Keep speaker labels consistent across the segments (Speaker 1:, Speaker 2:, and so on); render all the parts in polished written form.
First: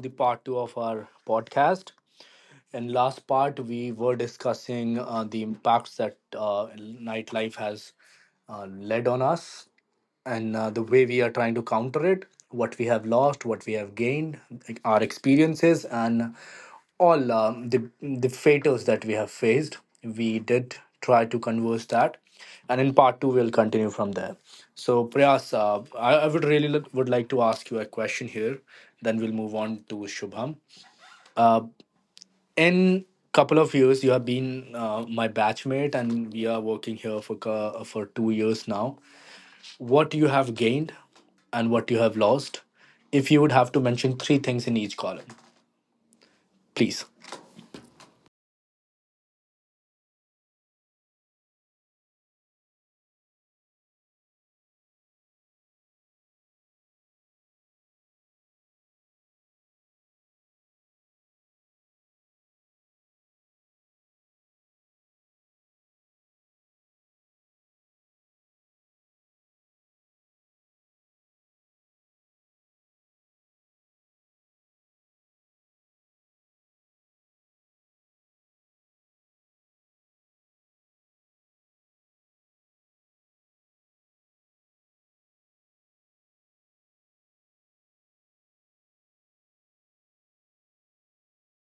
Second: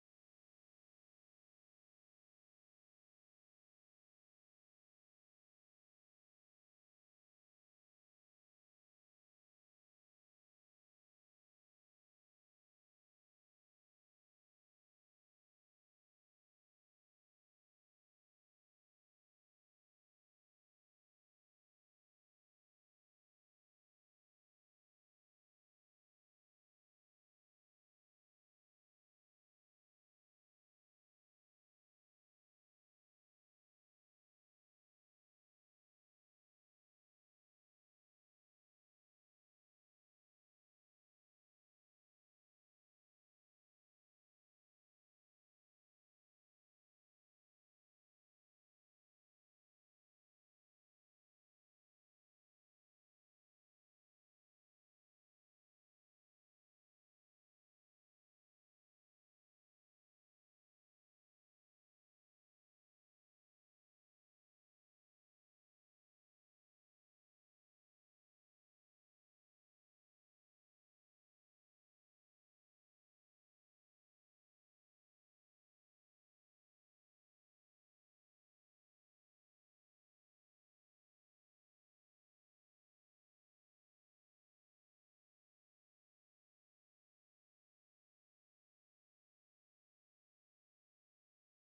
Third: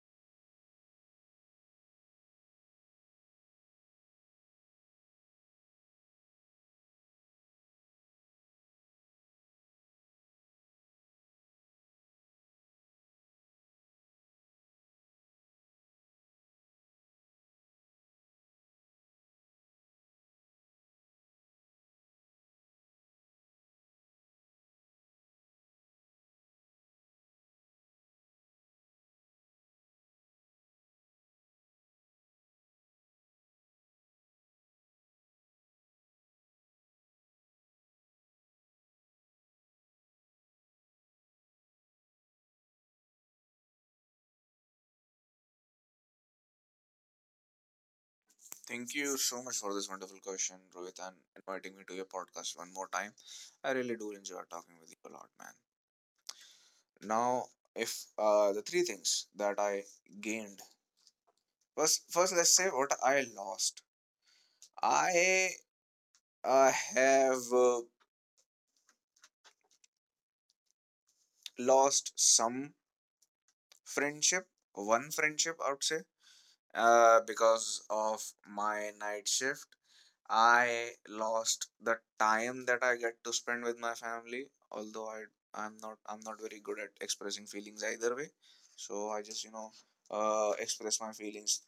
Speaker 1: the part two of our podcast. In last part, we were discussing the impacts that nightlife has led on us, and the way we are trying to counter it, what we have lost, what we have gained, like our experiences, and all, the fatals that we have faced. We did try to converse that, and in part two we'll continue from there. So Prayas, I would really would like to ask you a question here. Then we'll move on to Shubham. In couple of years you have been my batchmate, and we are working here for 2 years now. What you have gained and what you have lost, if you would have to mention three things in each column, please.
Speaker 2: Thank you so much for this wonderful question, Rohit, and inviting me to your podcast one more time. I really do enjoy talking with you a lot, man. Now, if the three things that I gained. First let's say what I lost. I have lost some friendship, one friendship, I would say, because of my night shift. I lost the time that I get to spend with my family. Although I'm not very good at expressing feelings either way, so I just you know express my feelings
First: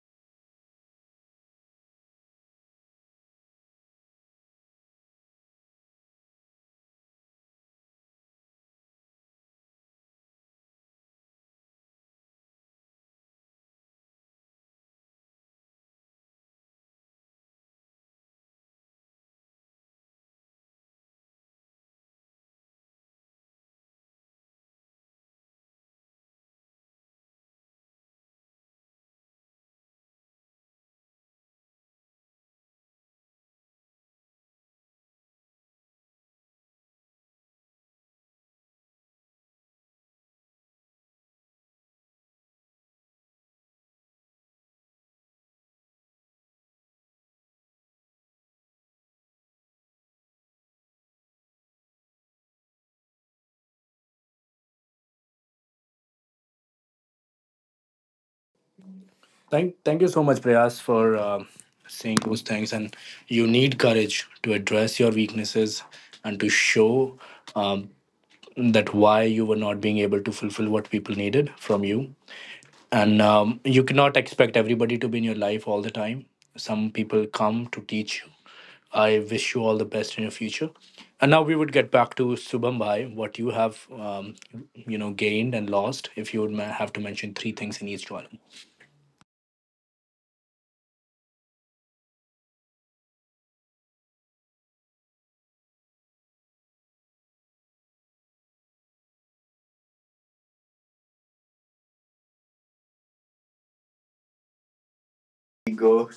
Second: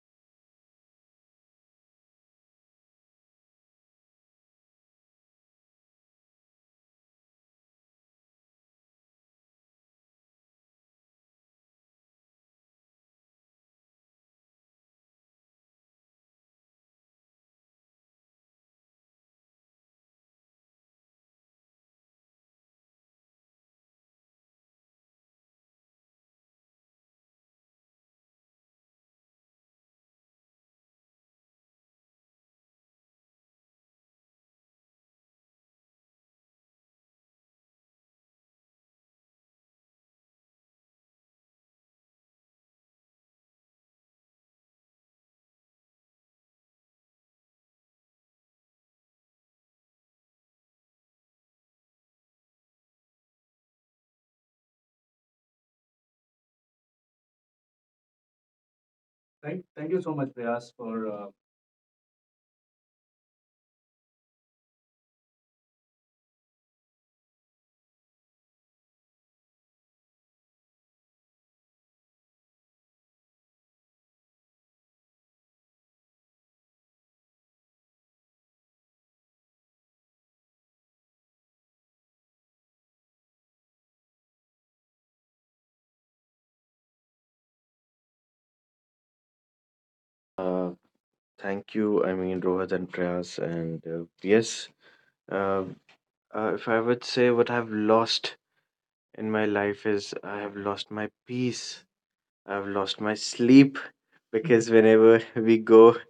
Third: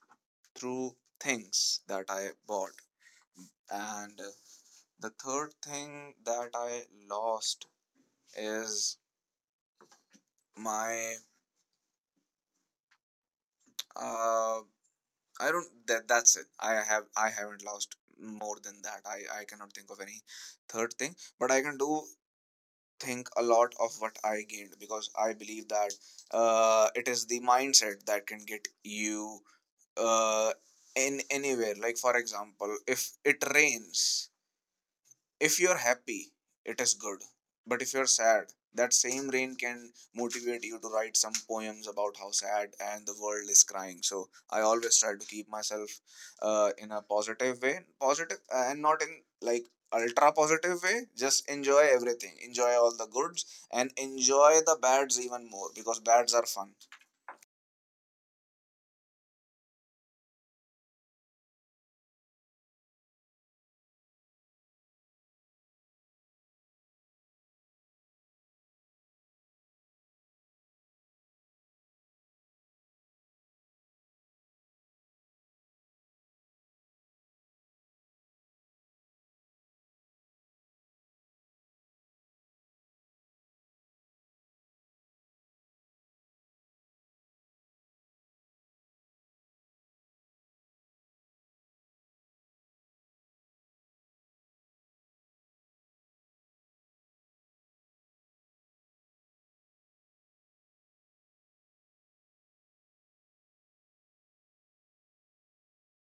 Speaker 2: through things that I bought. And the third thing that I lost is my uh, I don't— That's it. I haven't lost more than that. I cannot think of any third thing, but I can do think a lot of what I gained, because I believe that it is the mindset that can get you uh in anywhere. Like, for example, if it rains, if you're happy, it is good. But if you're sad, that same rain can motivate you to write some poems about how sad and the world is crying. So I always try to keep myself in a positive way, positive, and not in, like, ultra positive way. Just enjoy everything, enjoy all the goods, and enjoy the bads even more because bads are fun.
Speaker 3: Thank,
Speaker 1: thank
Speaker 3: thank
Speaker 1: thank you
Speaker 3: you so
Speaker 1: so
Speaker 3: much,
Speaker 1: much, Prayas,
Speaker 3: Priyas, for
Speaker 1: for um saying those things, and you need courage to address your weaknesses and to show, um, that why you were not being able to fulfill what people needed from you. And you cannot expect everybody to be in your life all the time. Some people come to teach you. I wish you all the best in your future. And now we would get back to Subham Bhai, what you have, um, gained and lost, if you would have to mention three things in each column.
Speaker 3: Uh, thank you. I mean, Rohit and Prayas, and yes, uh, if I would say what I've lost in my life is I have lost my peace. I've lost my sleep because whenever we
Speaker 1: We
Speaker 3: go
Speaker 1: go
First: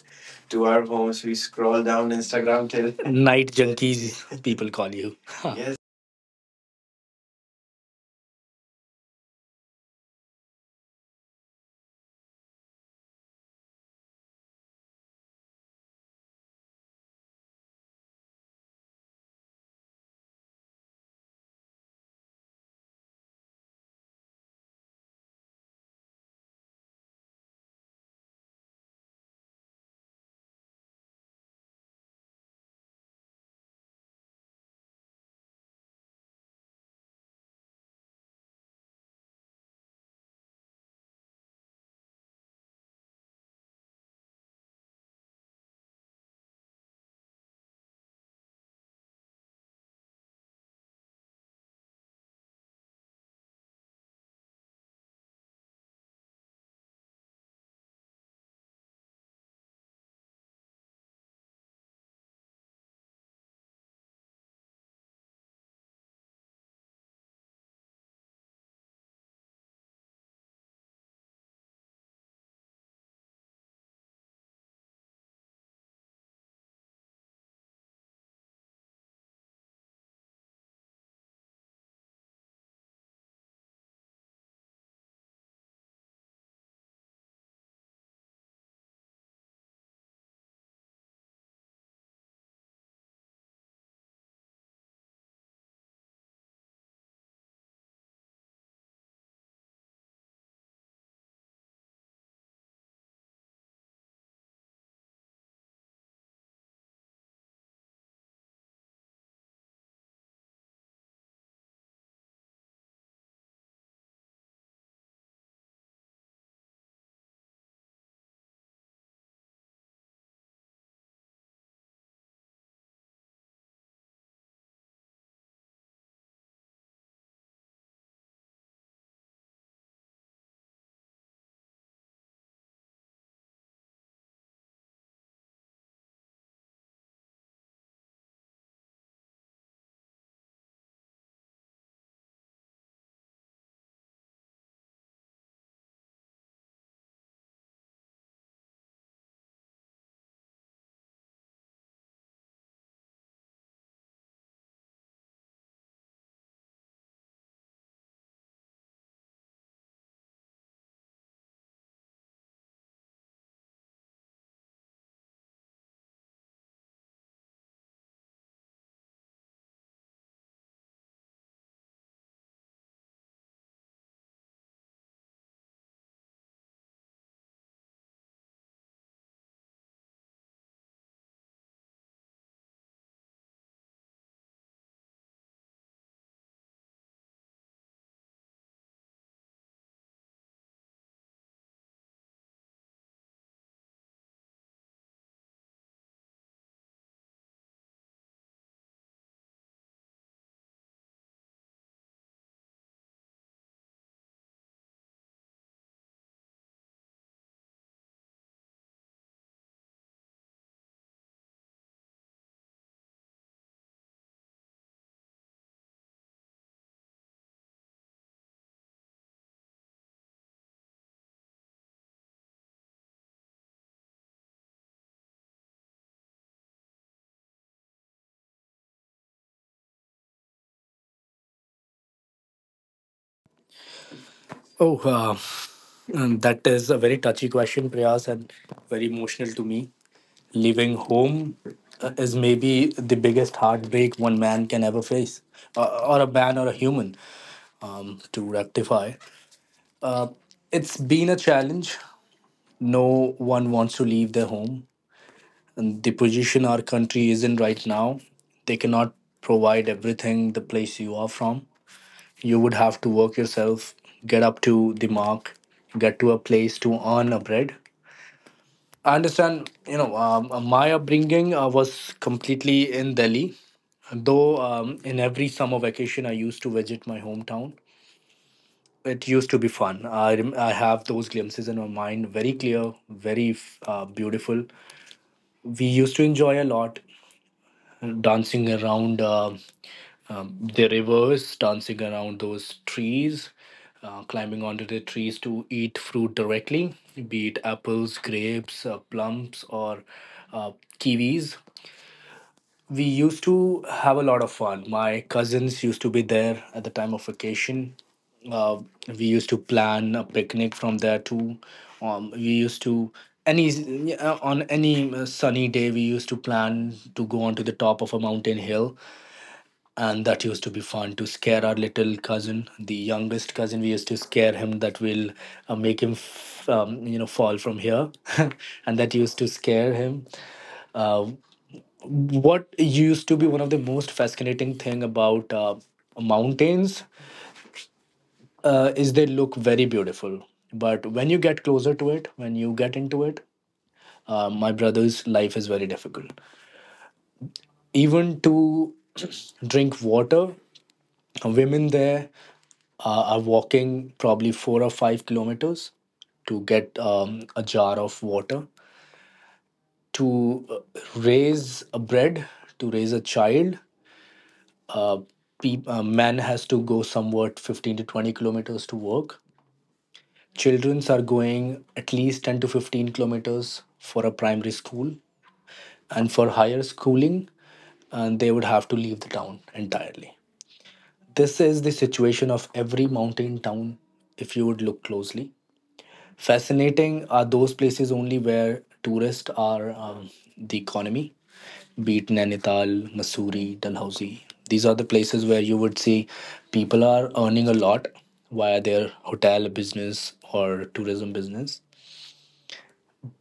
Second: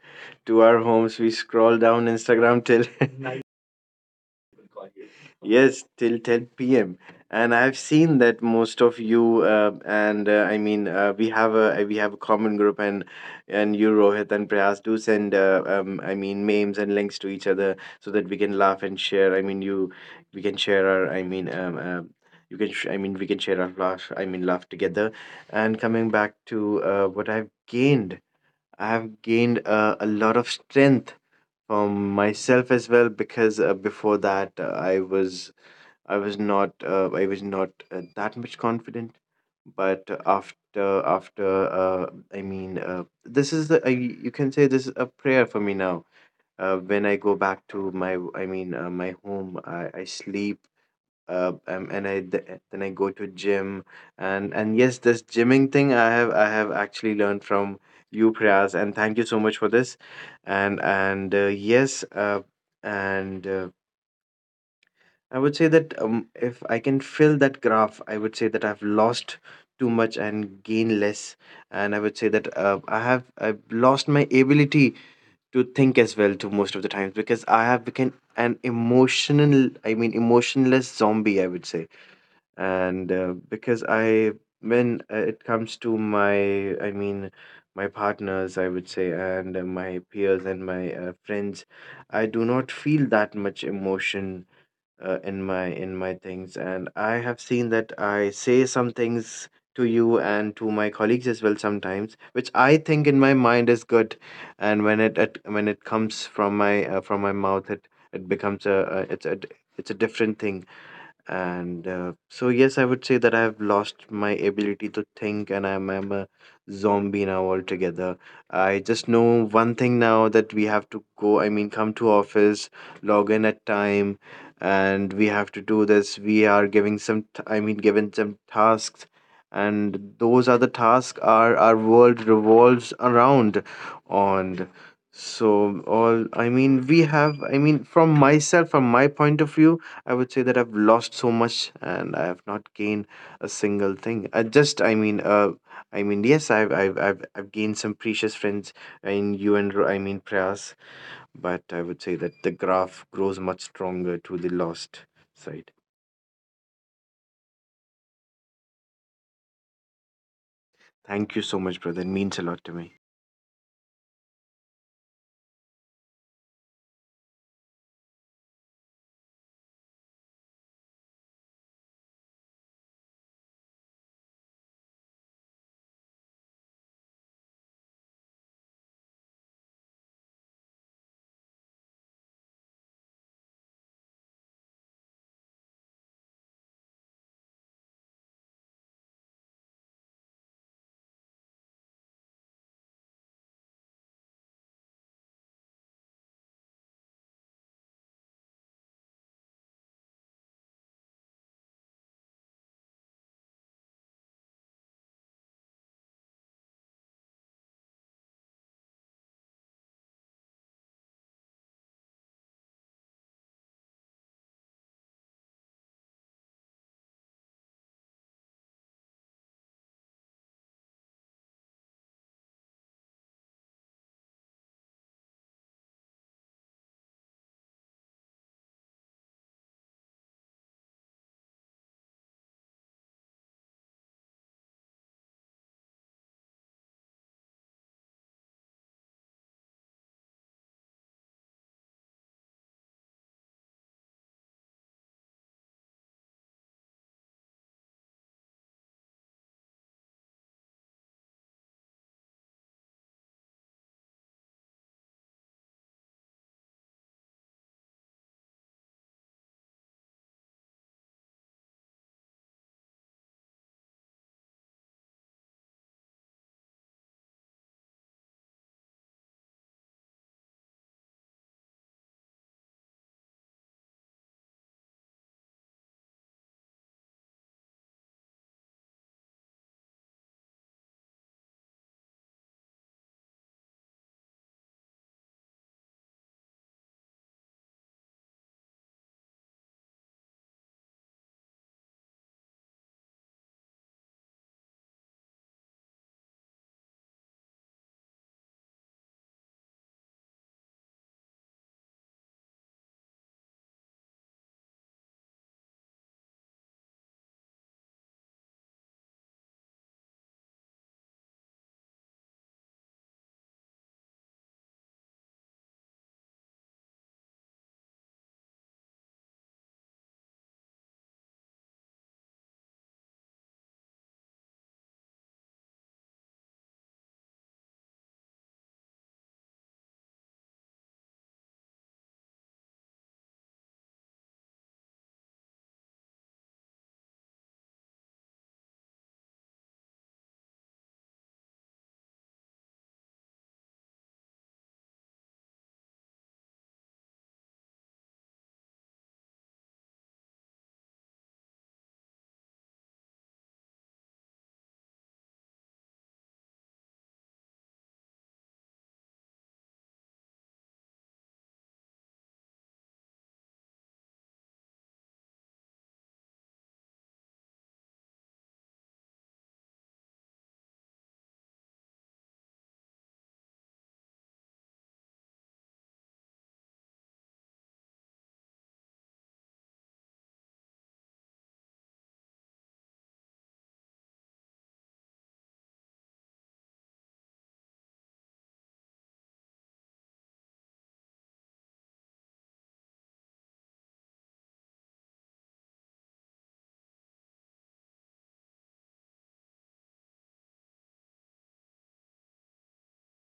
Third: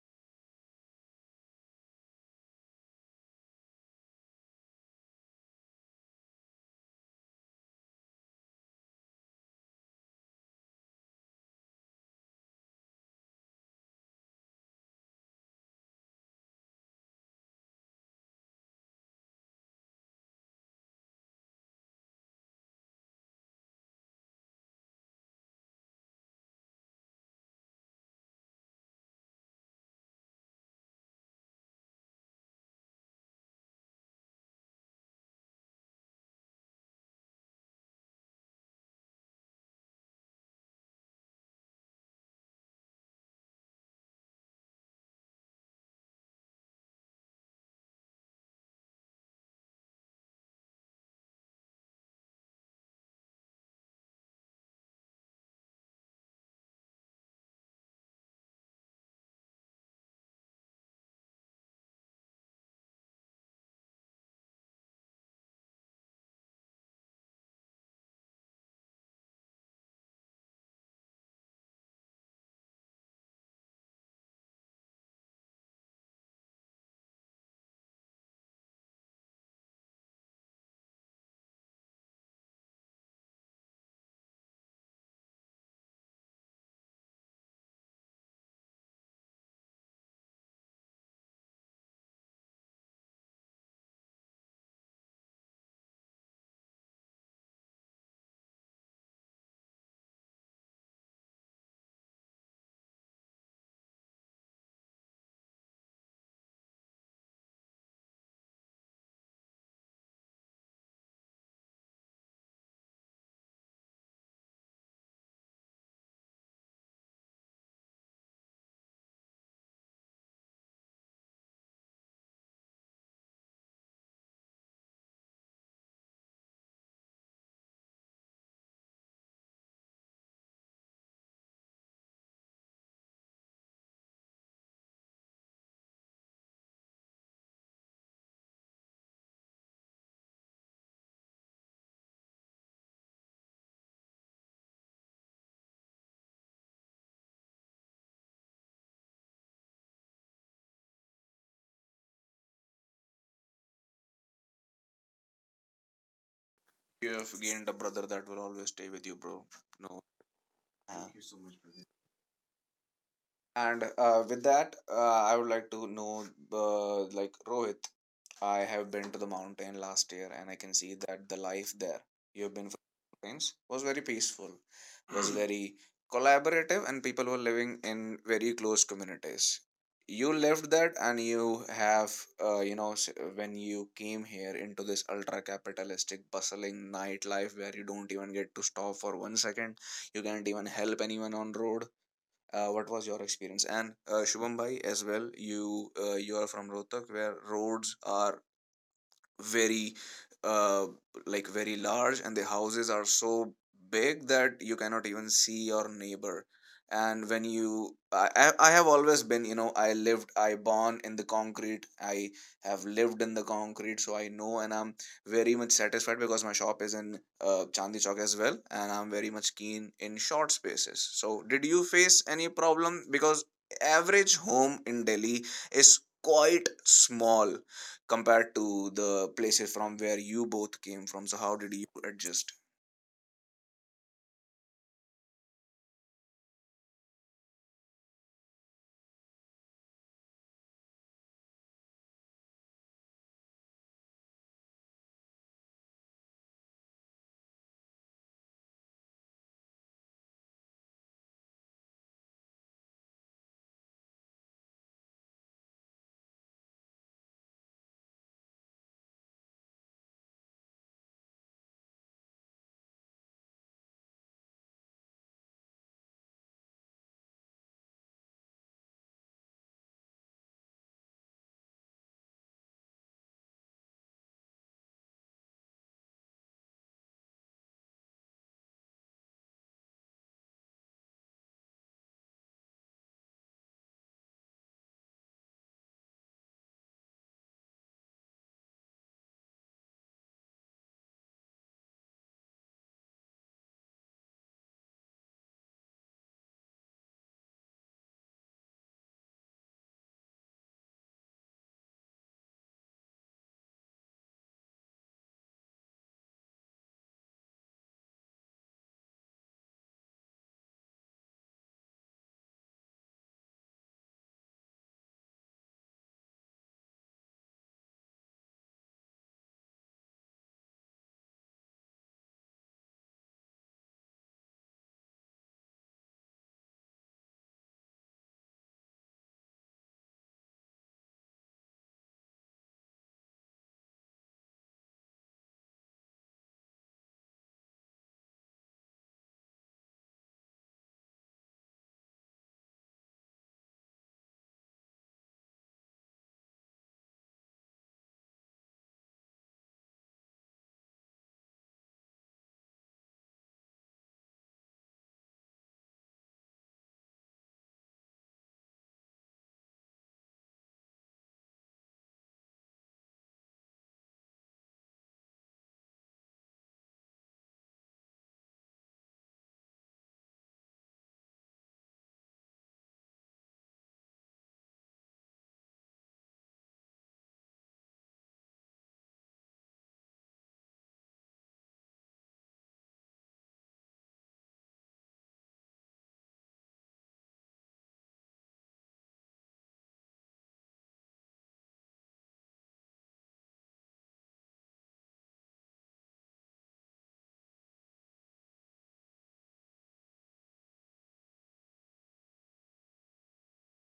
Speaker 3: to
Speaker 1: to
Speaker 3: our
Speaker 1: our
Speaker 3: homes,
Speaker 1: homes,
Speaker 3: we
Speaker 1: we
Speaker 3: scroll
Speaker 1: scroll
Speaker 3: down
Speaker 1: down
Speaker 3: Instagram
Speaker 1: Instagram
Speaker 3: till
Speaker 1: till
Speaker 3: night.
Speaker 1: night. Junkies, people call you. Yes.
Speaker 3: Yes, till 10 p.m. And I've seen that most of you and I mean we have a common group and you Rohit and Prayas do send I mean memes and links to each other so that we can laugh and share. I mean you we can share our I mean I mean we can share our laugh I mean laugh together. And coming back to what I've gained, I have gained a lot of strength from myself as well because before that I was not that much confident but after I mean this is the I, you can say this is a prayer for me now when I go back to my I mean my home I sleep and then I go to gym and yes, this gymming thing I have actually learned from you, Prayas, and thank you so much for this. And yes, and I would say that if I can fill that graph, I would say that I've lost too much and gain less, and I would say that I've lost my ability to think as well to most of the times because I have become an emotional, I mean emotionless zombie, I would say and because I when it comes to my I mean my partners I would say and my peers and my friends I do not feel that much emotion in my things and I have seen that I say some things to you and to my colleagues as well sometimes which I think in my mind is good and when it when it comes from my mouth it it becomes a, it's a it's a different thing and so, yes, I would say that I have lost my ability to think, and I'm a zombie now altogether. I just know one thing now that we have to go, I mean, come to office, log in at time, and we have to do this. We are giving some, I mean, given some tasks, and those are the tasks our world revolves around on. So, all, I mean, we have, I mean, from myself, from my point of view, I would say that I've lost so much and I have not gained a single thing. I just, I mean, yes, I've gained some precious friends in you and I mean Prayas, but I would say that the graph grows much stronger to the lost side.
Speaker 2: You have gained a brother that will always stay with you, bro. No uh,
Speaker 3: Thank you so much, brother. It means a lot to me.
Speaker 2: And with that, I would like to know, like, Rohit, I have been to the mountain last year, and I can see that the life there— you've been for mountains— was very peaceful, was very collaborative, and people were living in very close communities. You left that, and you have, uh, you know, s- when you came here into this ultra capitalistic, bustling nightlife where you don't even get to stop for 1 second, you can't even help anyone on road, what was your experience? And Shubham bhai, as well, you you are from Rohtak, where roads are very, uh, like, very large, and the houses are so big that you cannot even see your neighbor. And when you— I have always been, you know, I born in the concrete, I have lived in the concrete, so I know, and I'm very much satisfied because my shop is in Chandni Chowk as well, and I'm very much keen in short spaces. So, did you face any problem? Because average home in Delhi is quite small compared to the places from where you both came from. So how did you adjust?
Speaker 1: Oh, that is a very touchy question, priyas and very emotional to me. Leaving home is maybe the biggest heartbreak one man can ever face, or a man or a human, to rectify. It's been a challenge. No one wants to leave their home. And the position our country is in right now, they cannot provide everything the place you are from. You would have to work yourself, get up to the mark, get to a place to earn a bread. I understand, my upbringing was completely in Delhi. Though in every summer vacation, I used to visit my hometown. It used to be fun. I have those glimpses in my mind, very clear, beautiful. We used to enjoy a lot, dancing around the rivers, dancing around those trees, climbing onto the trees to eat fruit directly, be it apples, grapes, plums, or uh, kiwis. We used to have a lot of fun. My cousins used to be there at the time of vacation. Uh, we used to plan a picnic from there too. We used to any yeah, On any sunny day we used to plan to go onto the top of a mountain hill, and that used to be fun, to scare our little cousin, the youngest cousin. We used to scare him that will make him fall from here, and that used to scare him. Uh, what used to be one of the most fascinating thing about mountains, is they look very beautiful, but when you get closer to it, when you get into it, my brother's life is very difficult, even to drink water. Women there are walking probably 4 or 5 kilometers to get a jar of water, to raise a bread, to raise a child. Uh, peop Men has to go somewhat 15 to 20 kilometers to work. Childrens are going at least 10 to 15 kilometers for a primary school, and for higher schooling, and they would have to leave the town entirely. This is the situation of every mountain town, if you would look closely. Fascinating are those places only where tourists are, the economy, be it Nainital, Mussoorie, Dalhousie. These are the places where you would see people are earning a lot via their hotel business or tourism business.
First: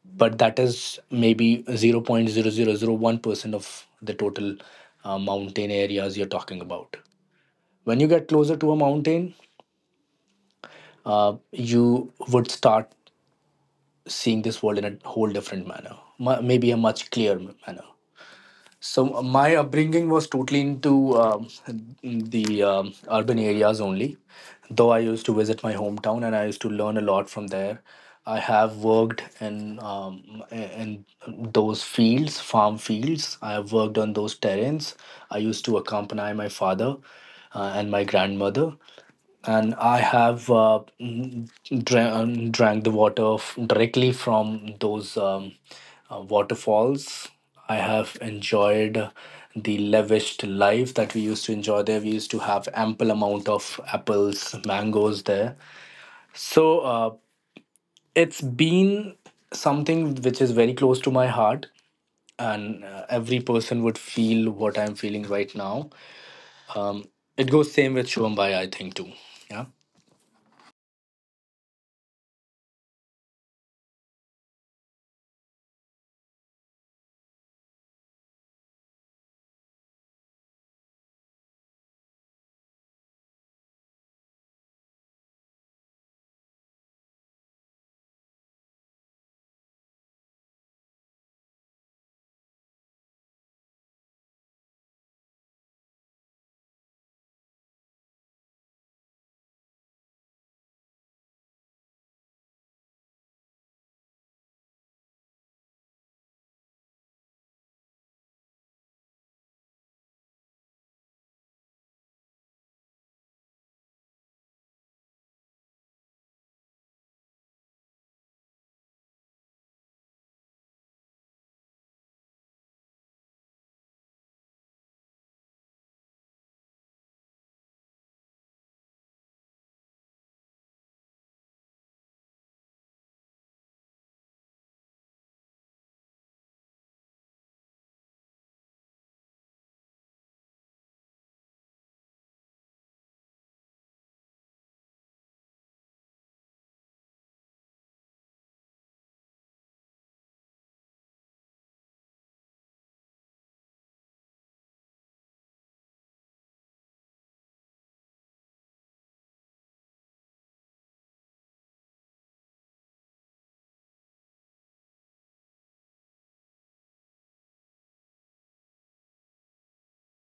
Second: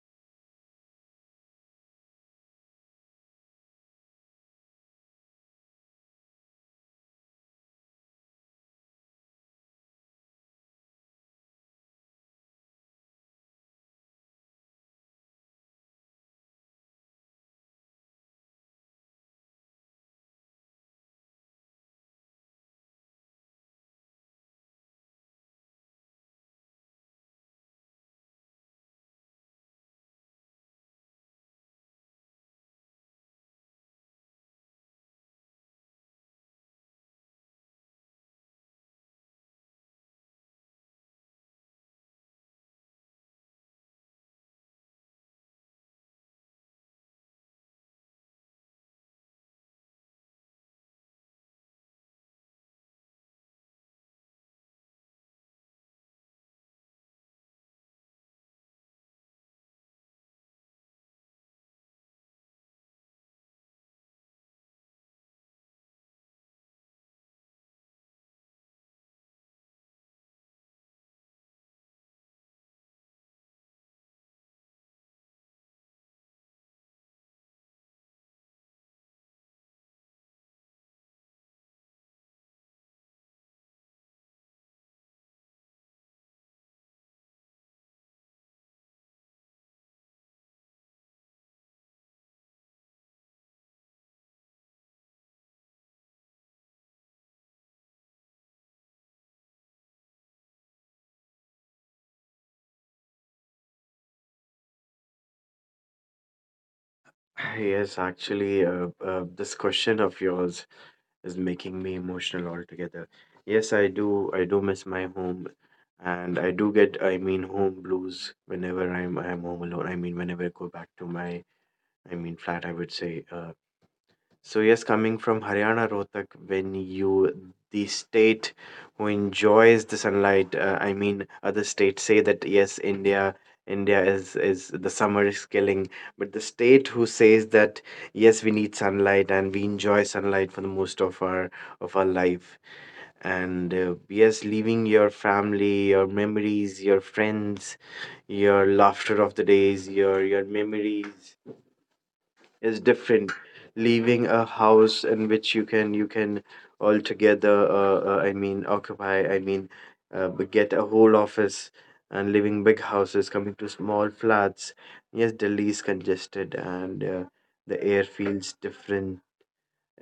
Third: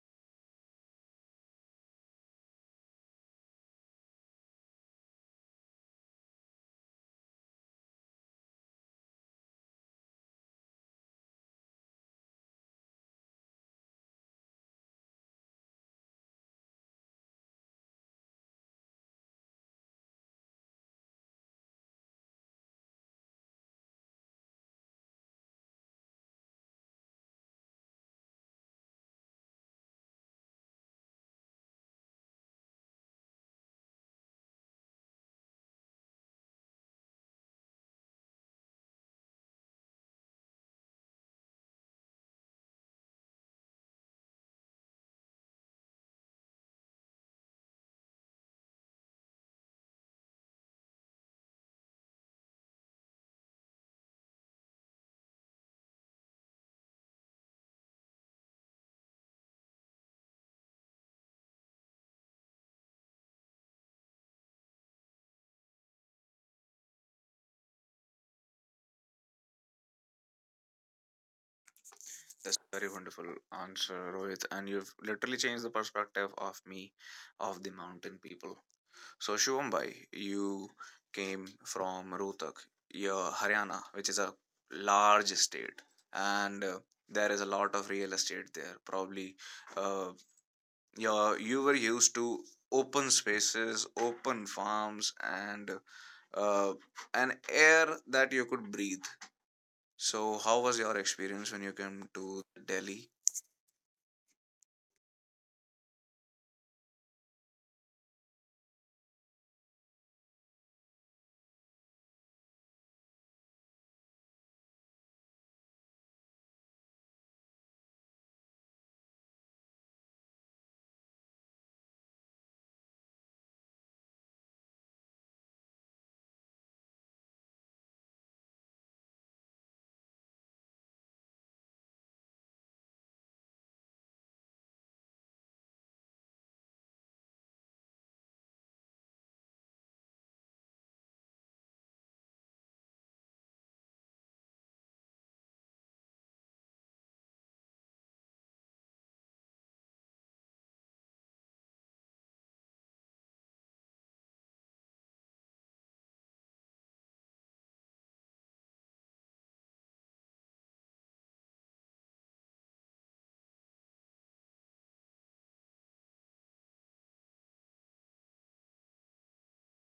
Speaker 1: But that is maybe 0.0001% of the total mountain areas you're talking about. When you get closer to a mountain, you would start seeing this world in a whole different manner, maybe a much clearer manner. So my upbringing was totally into the urban areas only, though I used to visit my hometown and I used to learn a lot from there. I have worked in, those fields, farm fields. I have worked on those terrains. I used to accompany my father and my grandmother, and I have, drank the water directly from those waterfalls. I have enjoyed the lavish life that we used to enjoy there. We used to have ample amount of apples, mangoes there. So it's been something which is very close to my heart, and every person would feel what I'm feeling right now. Um, it goes same with Shubham Bhai, I think too. Yeah.
Speaker 2: That's a Very wonderful answer, Rohit. And you've literally changed the perspective of me, of the mountain people. So, Shivam Bhai, you came from Rohtak, your Haryana, which is a large state. And there is a lot of real estate there. Probably uh, yeah, you were used to open spaces, open farms, and uh, an air that you could breathe. So, how was your experience when you came to Delhi?
Speaker 3: Yes, actually, this question of yours is making me emotional altogether. Yes, I do. I do miss my home, and I do get, I mean, home blues whenever I'm home alone. I mean, whenever I go back to my, I mean, flat, I would say, so yes, coming from Haryana, Rohtak, when you the state who enjoys the sunlight, I mean, other states say that yes, India is the summer is killing, but the state who says that yes, we need sunlight and we enjoy sunlight for the most of our life, and yes, leaving your family, your memories, your friends, your laughter of the days, your memories is different leaving a house in which you can altogether I mean occupy I mean get a whole office and living big houses coming to small flats yes delhi is congested and the air feels different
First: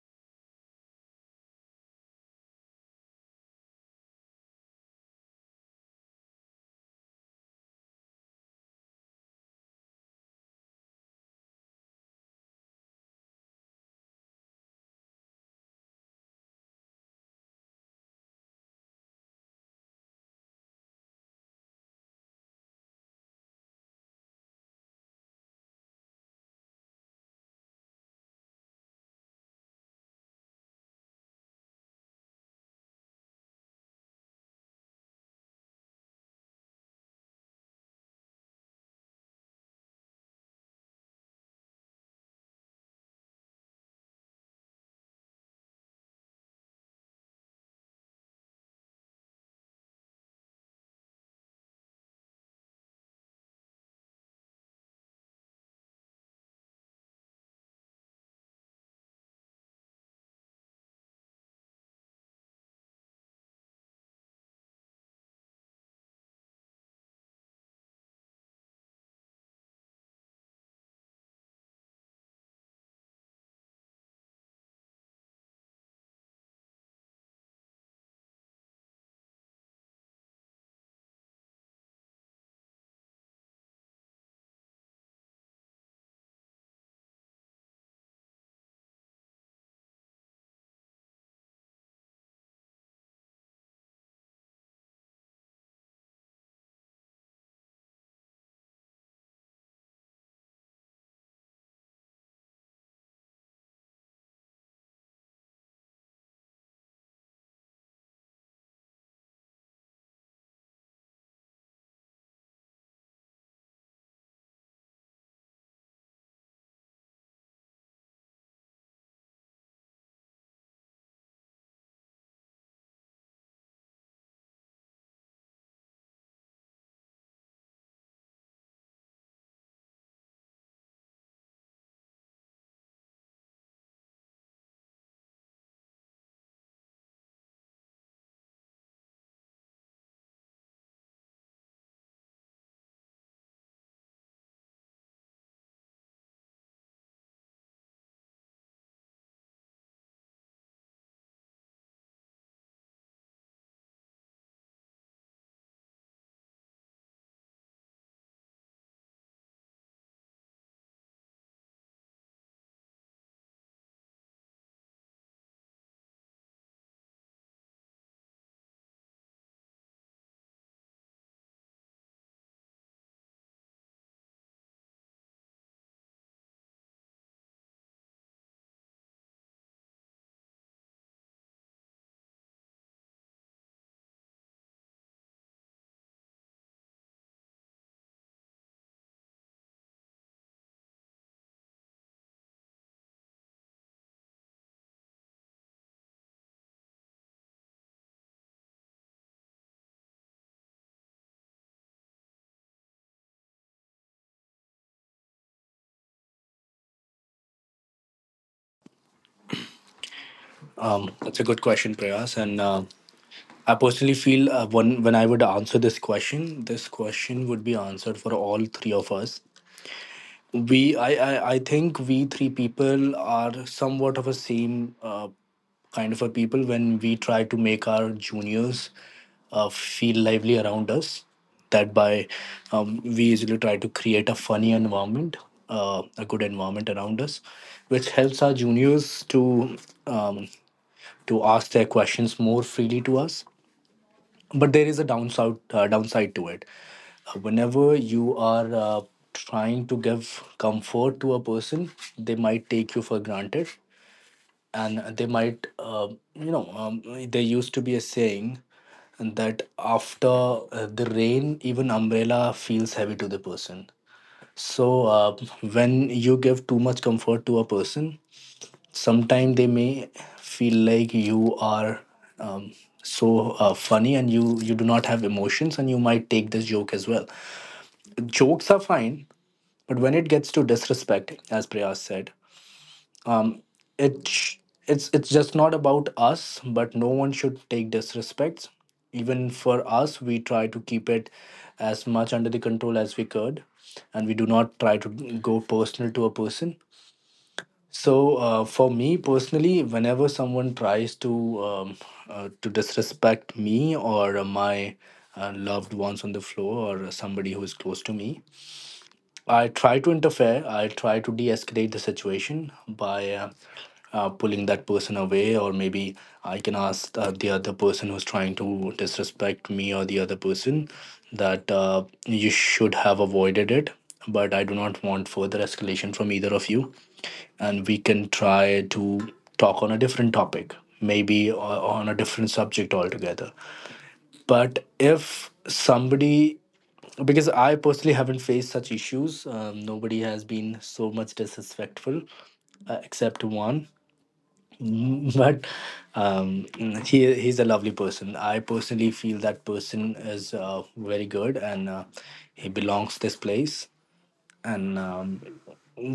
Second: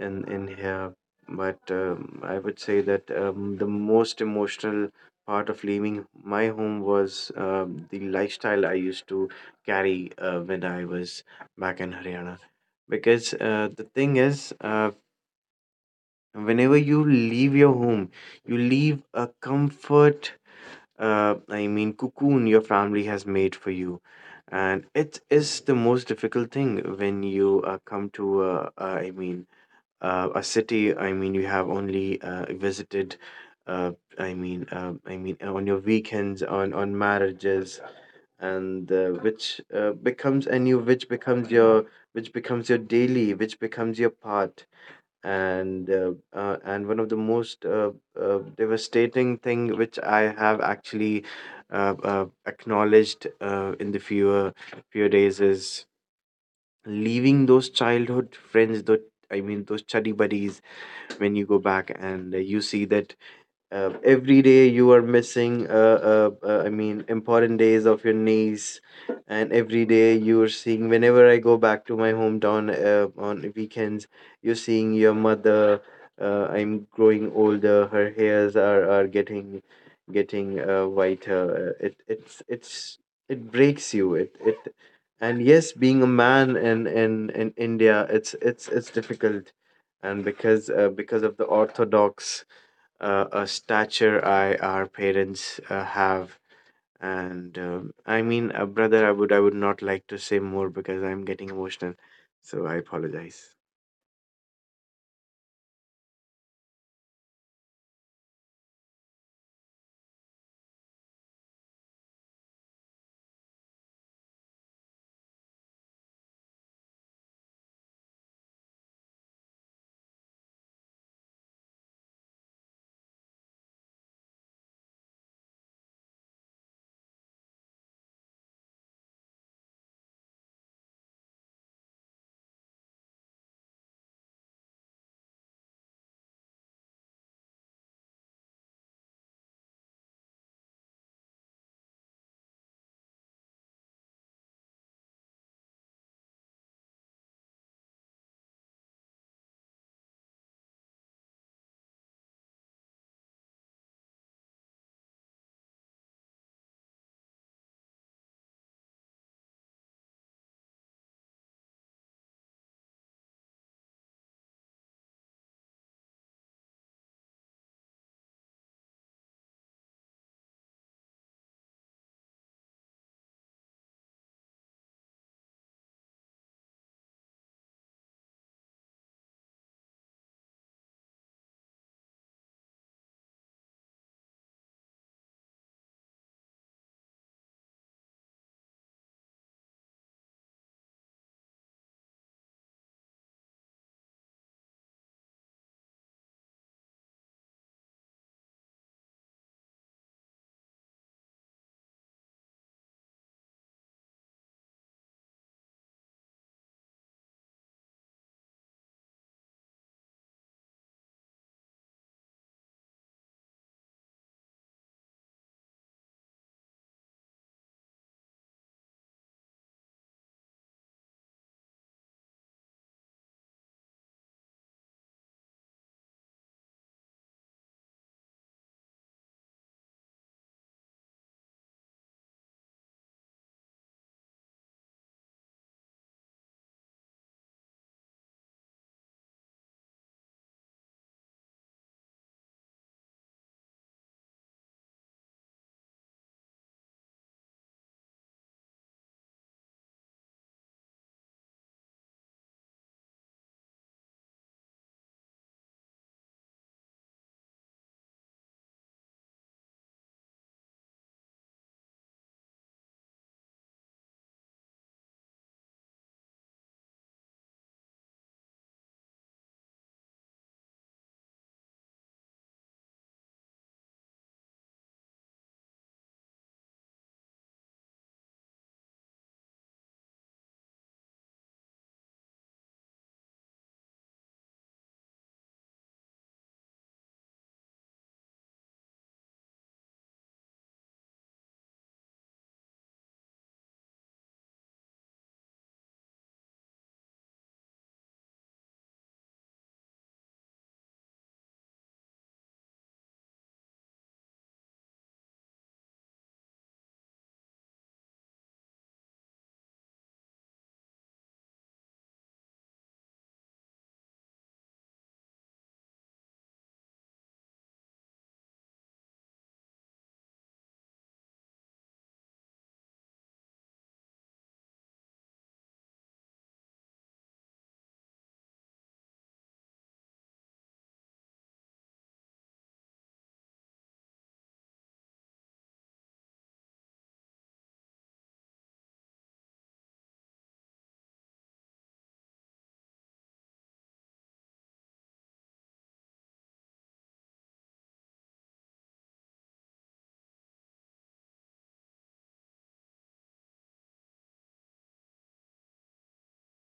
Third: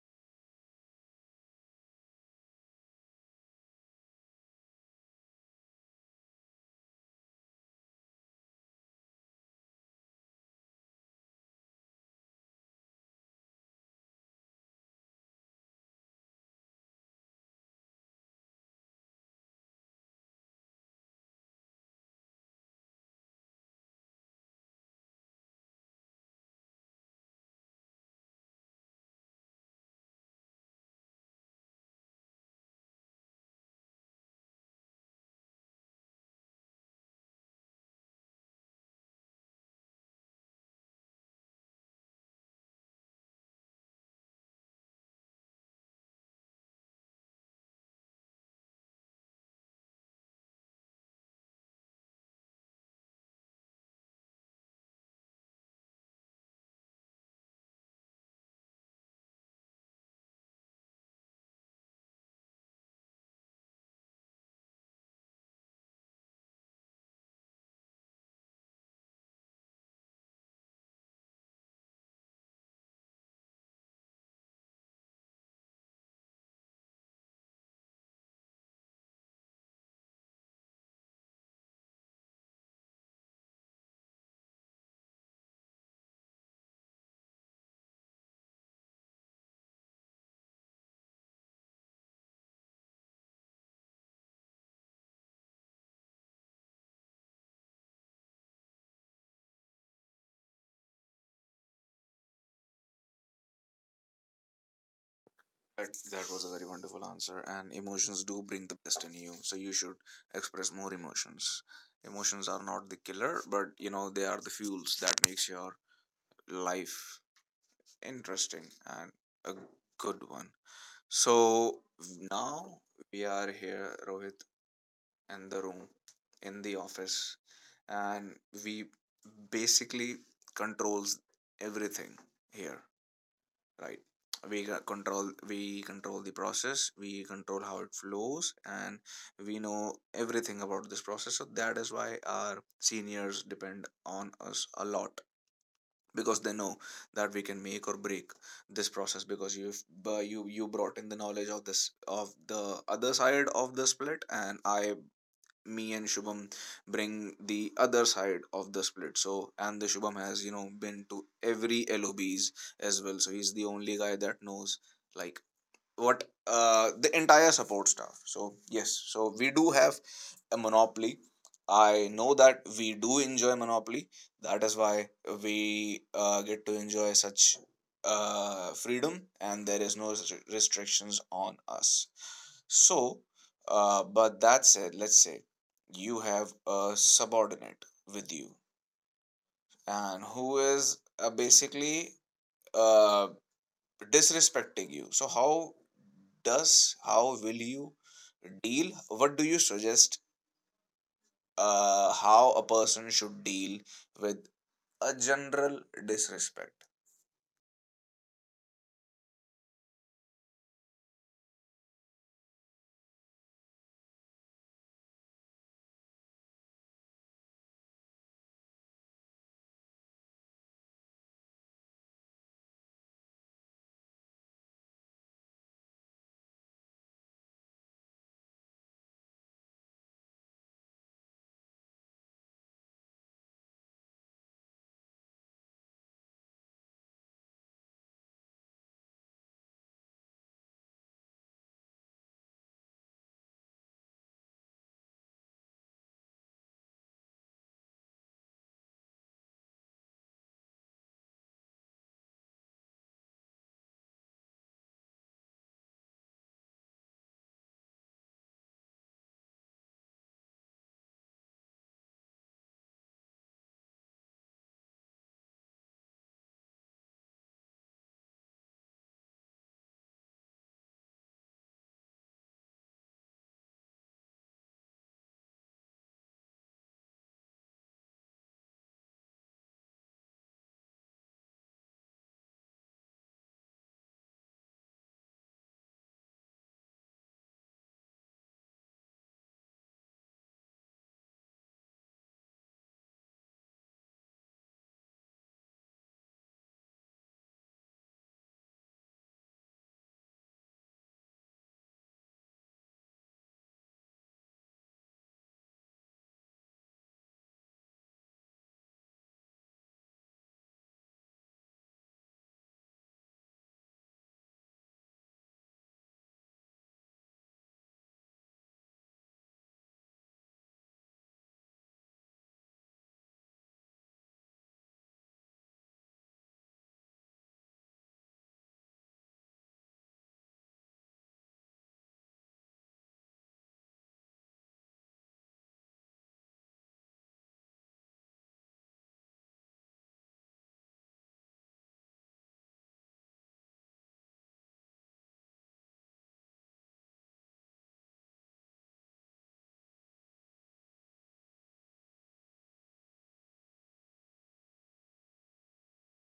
Speaker 3: in here but I would say that the most emotional part of leaving my home was the lifestyle I used to carry when I was back in haryana because the thing is whenever you leave your home you leave a comfort I mean cocoon your family has made for you and it is the most difficult thing when you come to I mean a city I mean you have only visited uh, I mean on your weekends on marriages and which becomes your daily which becomes your part and one of the most devastating thing which I have actually acknowledged in the fewer few days is leaving those childhood friends Though I mean those study buddies when you go back and you see that every day you are missing I mean important days of your niece and every day you are seeing whenever I go back to my hometown on weekends you're seeing your mother I'm growing older her hairs are getting whiter it's it breaks you it it and yes being a man in india it's difficult and because of the orthodox a stature I our parents have. And I mean, brother, I would not like to say more because I'm getting emotional, so I apologize.
Speaker 2: That was a very wonderful answer, and emotions do bring the best in you. So, you should express more emotions. Emotions are not the killer, but, you know, they are the fuels that makes your life interesting and a good one. So now we are here, Rohit, in the room, in the office, and we basically controls everything here, right? We got control. We control the process, we control how it flows, and we know everything about this process. So that is why our seniors depend on us a lot, because they know that we can make or break this process. Because you've— you brought in the knowledge of this of the other side of the split, and I, me and Shubham, bring the other side of the split. So, and the Shubham has, you know, been to every LOBs as well. So he's the only guy that knows, like, what the entire support staff. So yes, so we do have a monopoly. I know that we do enjoy monopoly. That is why we get to enjoy such freedom, and there is no restrictions on us. So, but that said, let's say you have a subordinate with you, and who is basically uh, disrespecting you. So, how will you deal? What do you suggest how a person should deal with a general disrespect?
Speaker 1: That's a good question, Prayas. And I personally feel, when I would answer this question would be answered for all three of us. I think we three people are somewhat of a same kind of a people, when we try to make our juniors feel lively around us. That by, we usually try to create a funny environment, a good environment around us, which helps our juniors um, to ask their questions more freely to us. But there is a downside to it. Whenever you are trying to give comfort to a person, they might take you for granted, and they might, you know, there used to be a saying that after the rain, even umbrella feels heavy to the person. So when you give too much comfort to a person, sometimes they may feel like you are, um, so funny, and you do not have emotions, and you might take this joke as well. Jokes are fine, but when it gets to disrespect, as Priyas said, um, it sh- it's just not about us, but no one should take disrespect. Even for us we try to keep it as much under the control as we could, and we do not try to go personal to a person. So for me personally, whenever someone tries to disrespect me, or my loved ones on the floor, or somebody who is close to me, I try to interfere. I try to de-escalate the situation by pulling that person away, or maybe I can ask the other person who's trying to disrespect me, or the other person, that you should have avoided it. But I do not want further escalation from either of you, and we can try to talk on a different topic, maybe on a different subject altogether. But if somebody Because I personally haven't faced such issues. Nobody has been so much disrespectful, except one. But um, he's a lovely person. I personally feel that person is very good, and he belongs this place, and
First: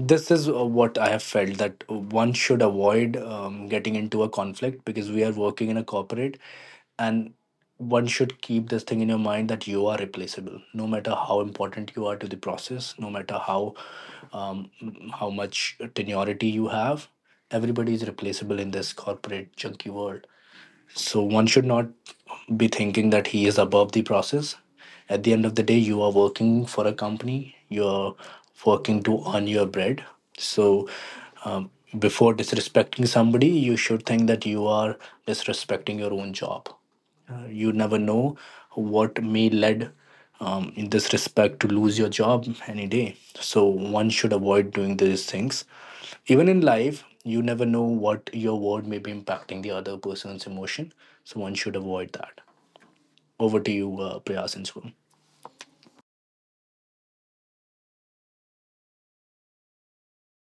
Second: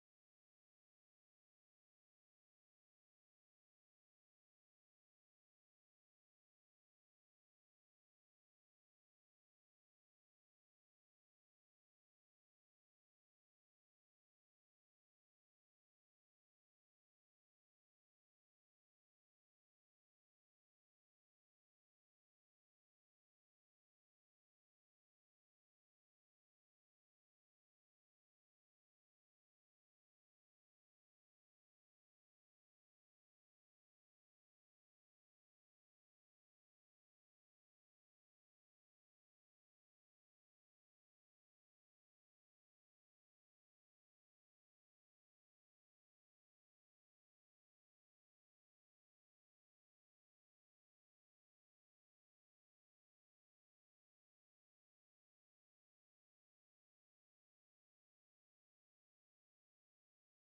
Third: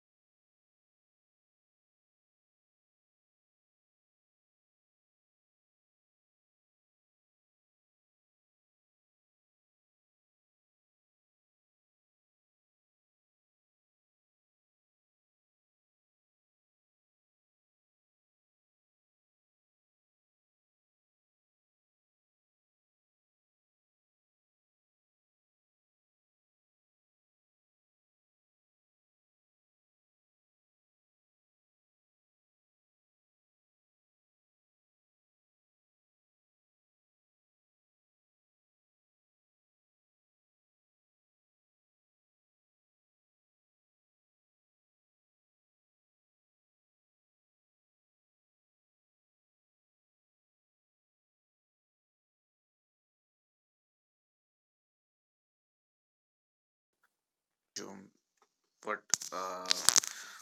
Speaker 1: this is what I have felt, that one should avoid getting into a conflict, because we are working in a corporate, and one should keep this thing in your mind, that you are replaceable, no matter how important you are to the process, no matter um, how much tenority you have. Everybody is replaceable in this corporate junky world, so one should not be thinking that he is above the process. At the end of the day, you are working for a company, you're working to earn your bread. So, um, before disrespecting somebody, you should think that you are disrespecting your own job. You never know what may lead, in this respect, to lose your job any day. So one should avoid doing these things. Even in life, you never know what your word may be impacting the other person's emotion, so one should avoid that. Over to you, Priya Sinsukum.
Speaker 2: Jum, What uh,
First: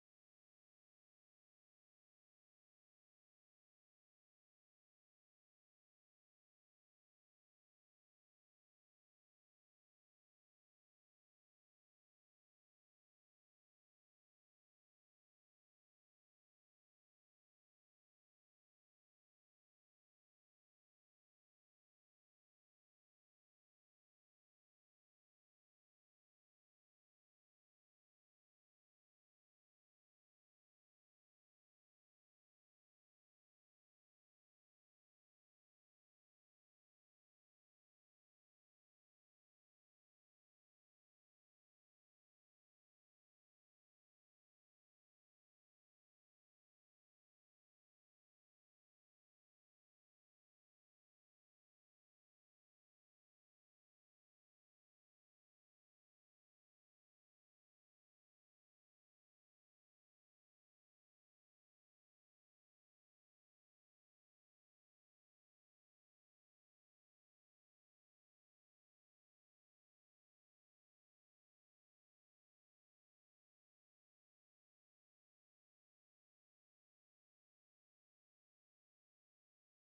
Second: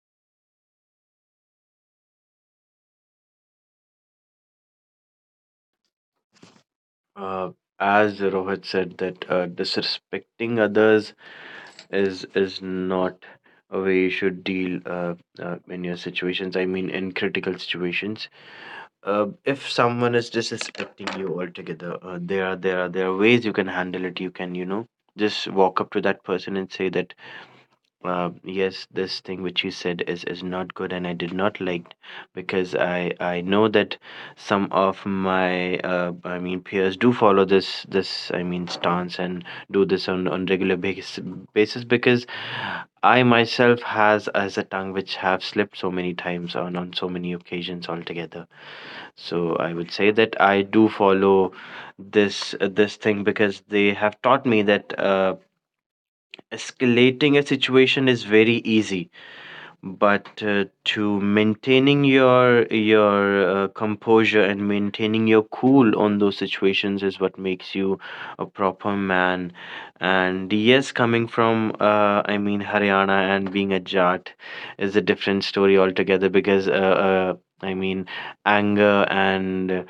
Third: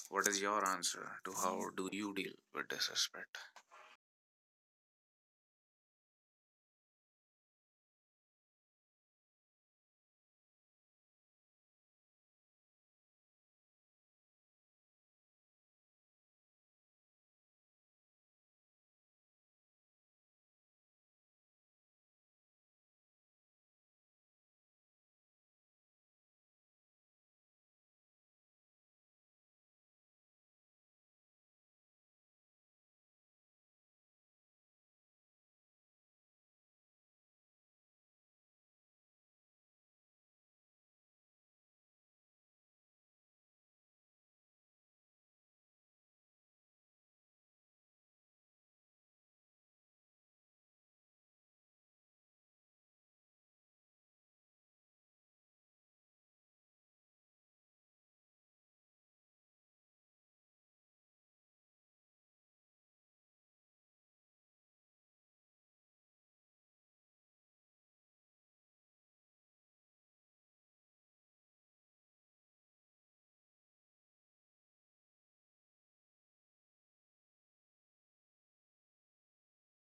Speaker 2: what is your answer to how do you deal with disrespect?
Speaker 3: Uh, as Rohit said, that disrespecting others is not a way you should deal in your situations. I mean, in critical situations, if someone is disrespecting you altogether, there are there are ways you can handle it. You can you know just walk up to that person and say that yes, this thing which you said is not good, and I did not like because I know that some of my I mean peers do follow this I mean stance and do this on regular basis because I myself has as a tongue which have slipped so many times on so many occasions altogether. So I would say that I do follow this thing because they have taught me that. Escalating a situation is very easy but to maintaining your composure and maintaining your cool on those situations is what makes you a proper man and yes coming from I mean haryana and being a jat is a different story altogether because uh, I mean anger and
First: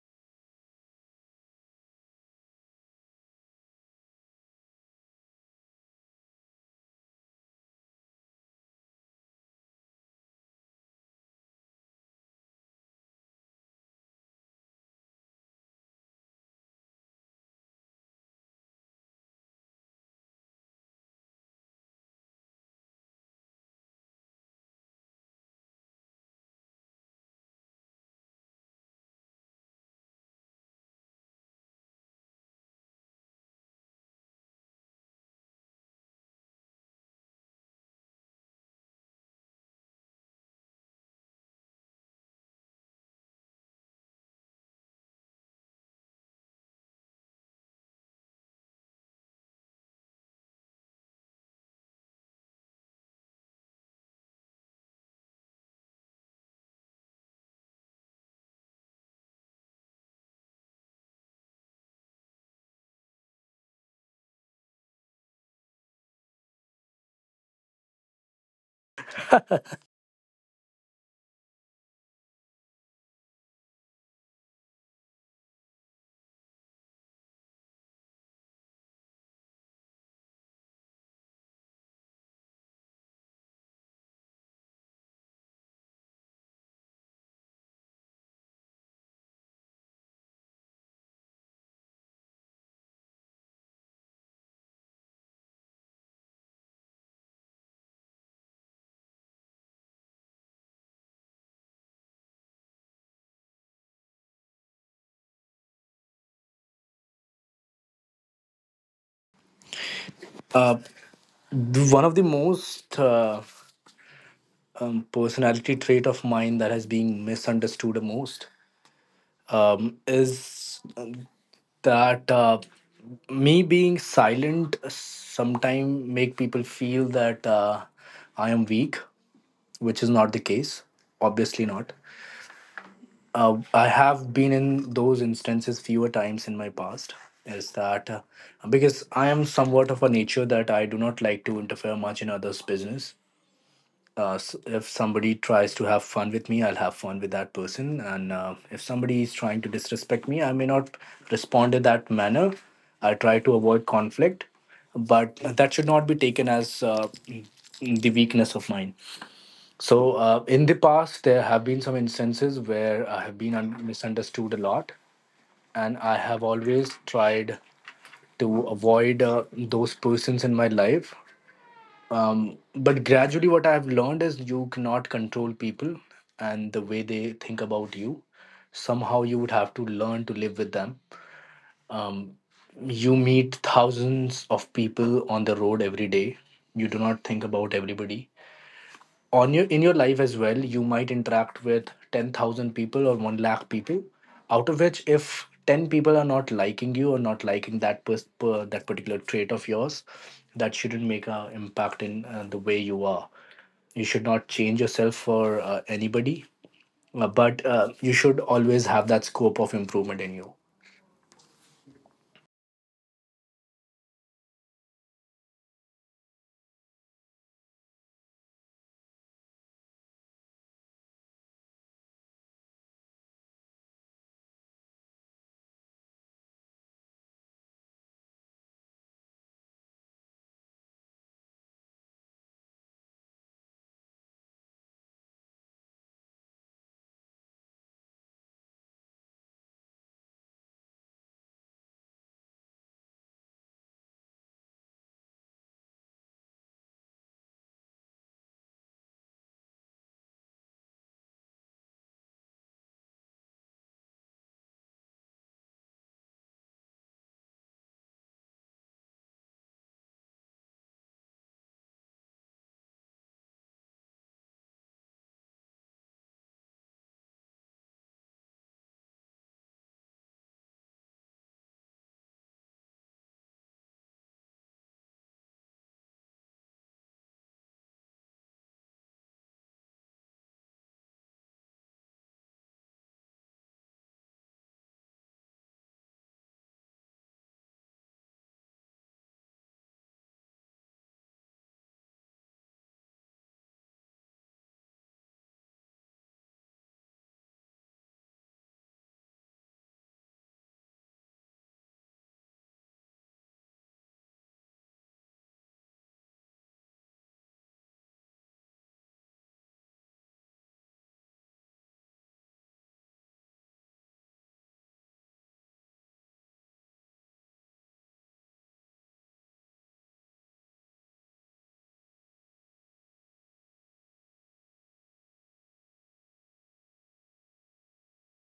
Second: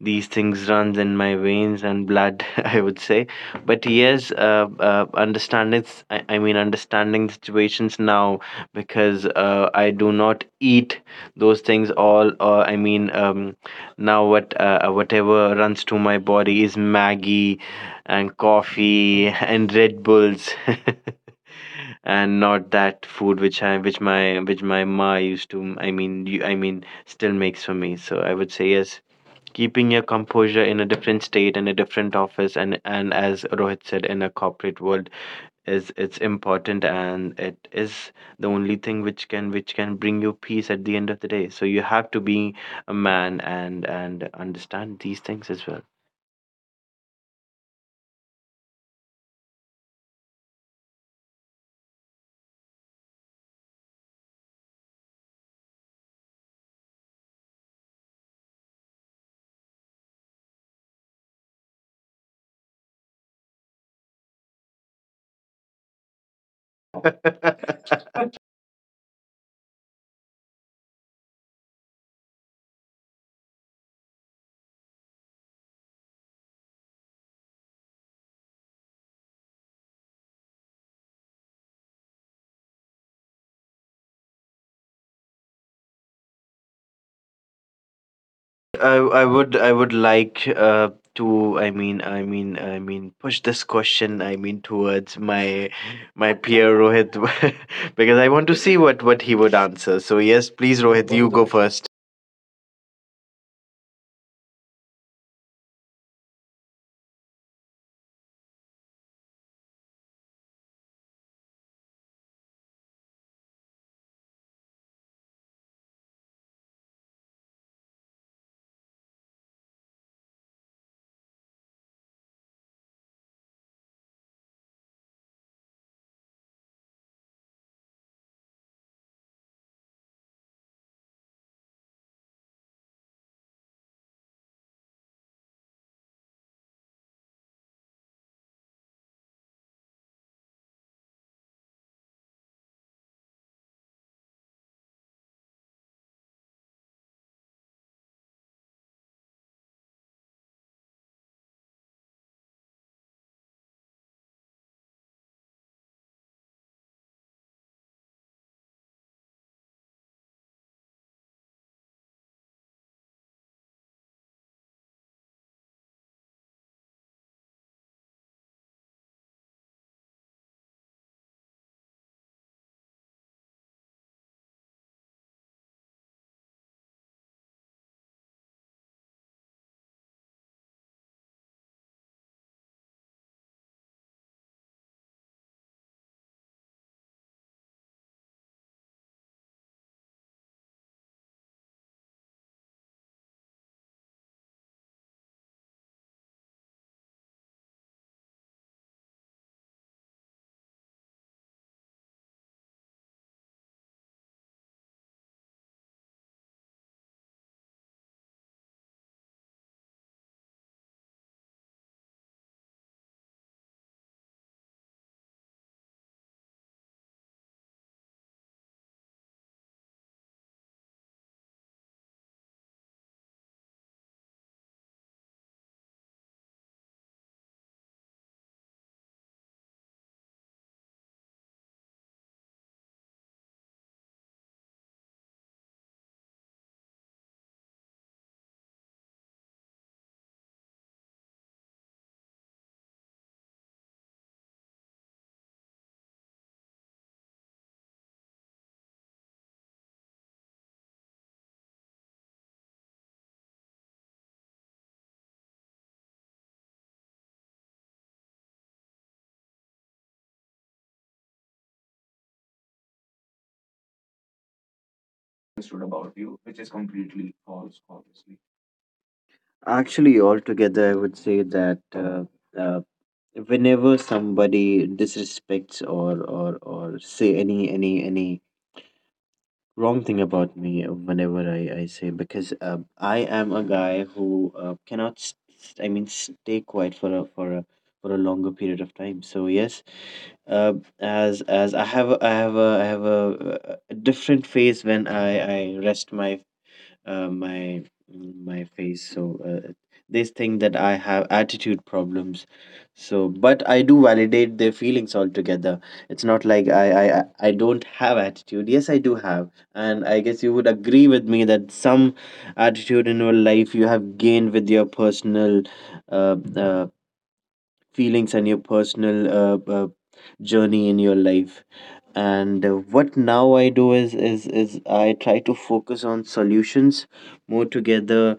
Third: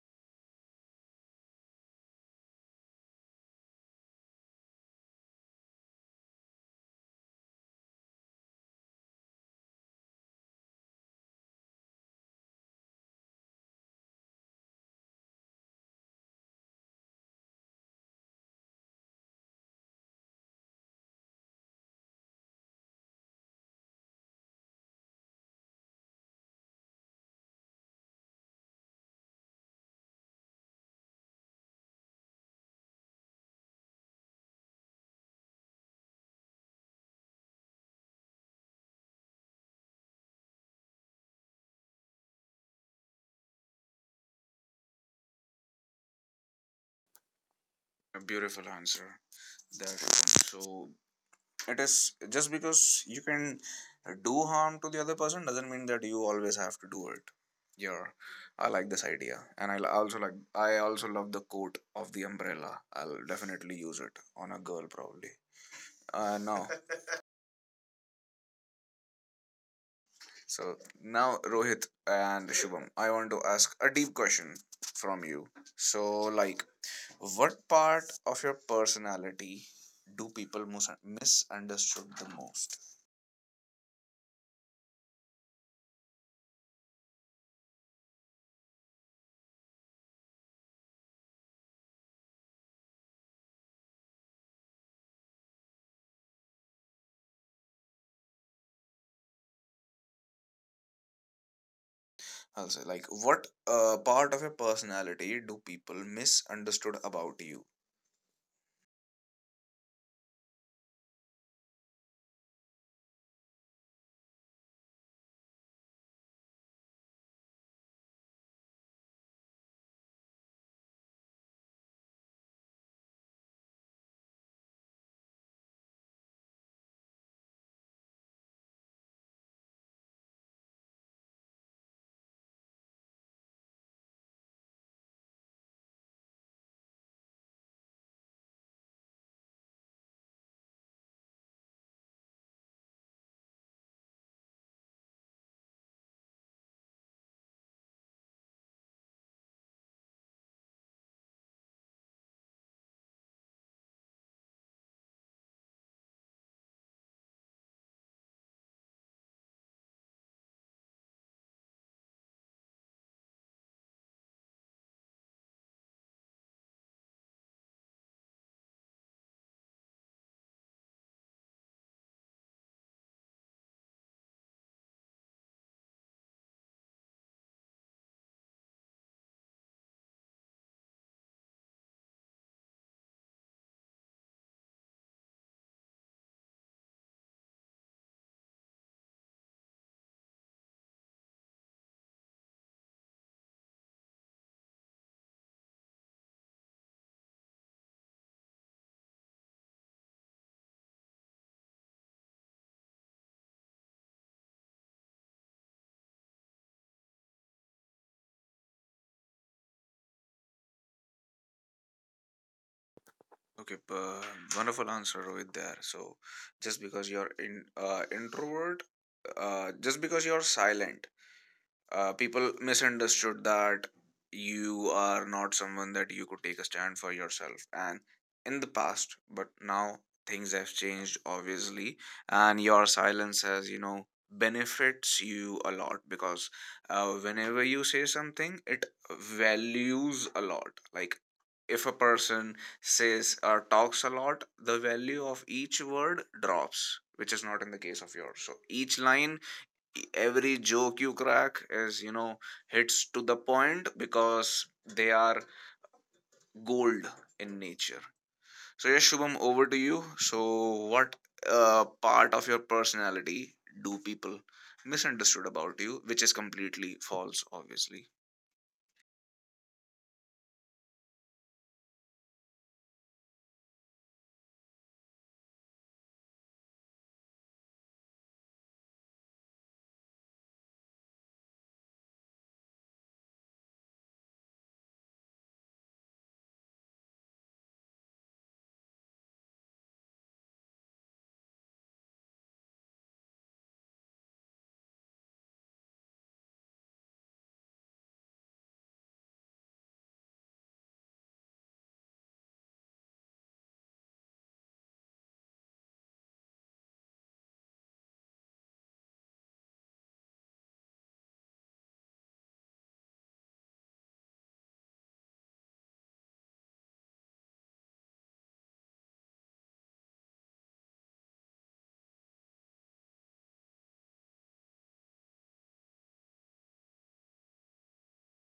Speaker 3: these things runs in my veins and blood I would say but yes understanding I mean understanding situations now because I do not eat those things all. Or I mean, now what whatever runs to my body is Maggie and coffee and Red Bulls, and not that food which I which my ma used to. I mean, you, I mean, still makes for me. So I would say yes. Keeping your composure in a different state and a different office, and as Rohit said, in a corporate world, is it's important and it is the only thing which can bring you peace at the end of the day. So you have to be a man and understand these things as well.
Speaker 2: A beautiful answer. That so It is just because you can do harm to the other person doesn't mean that you always have to do it. Yeah, I like this idea, and I also love the quote of the umbrella. I'll definitely use it on a girl probably. No.
Speaker 3: I
Speaker 2: So now, Rohit and Shubham, I want to ask a deep question from you. So, like, what part of your personality do people misunderstood the most?
Speaker 3: I would like to I mean push this question I mean towards my my peer Rohit because I want to see what he would answer. So yes, please Rohit, you go first.
Speaker 2: Also, like, what part of your personality do people misunderstood about you?
Speaker 1: Uh, One of the most, personality trait of mine that has been misunderstood the most, is that me being silent sometimes make people feel that I am weak, which is not the case. Obviously not. I have been in those instances fewer times in my past. Is that because I am somewhat of a nature that I do not like to interfere much in others' business. If somebody tries to have fun with me, I'll have fun with that person, and if somebody is trying to disrespect me, I may not respond in that manner. I try to avoid conflict, but that should not be taken as the weakness of mine. So, in the past, there have been some instances where I have been misunderstood a lot, and I have always tried to avoid those persons in my life. But gradually, what I've learned is you cannot control people, and the way they think about you. Somehow, you would have to learn to live with them. Um, you meet thousands of people on the road every day. You do not think about everybody on your in your life as well. You might interact with 10,000 people or 1 lakh people, out of which if 10 people are not liking you, or not liking that that particular trait of yours, that shouldn't make an impact in the way you are. You should not change yourself for anybody, but you should always have that scope of improvement in you.
Speaker 2: Okay, wonderful answer, Rohit. There. So, just because you're in, introvert, just because you're silent, people misunderstood that you are not someone that you could take a stand for yourself, and in the past. But now things have changed, obviously, and your silence has, you know, benefits you a lot. Because whenever you say something, it values a lot. Like, if a person says or talks a lot, the value of each word drops, which is not in the case of yours. So each line, every joke you crack is, you know, hits to the point, because they are gold in nature. So yes, Shubham, over to you. So what part of your personality do people misunderstood about you which is completely false, obviously?
Speaker 3: Actually, altogether, I would say that uh, whenever somebody disrespects or or say any any wrong thing about me, whenever I say because I am a guy who cannot s- s- I mean stay quiet for a for a longer period of time. So yes, uh, as I have I have a different phase when I rest my my my face so they think that I have attitude problems so but I do validate their feelings altogether it's not like I don't have attitude yes I do have and I guess you would agree with me that some attitude in your life you have gained with your personal uh, uh, feelings and your personal journey in your life and what now I do is I try to focus on solutions more together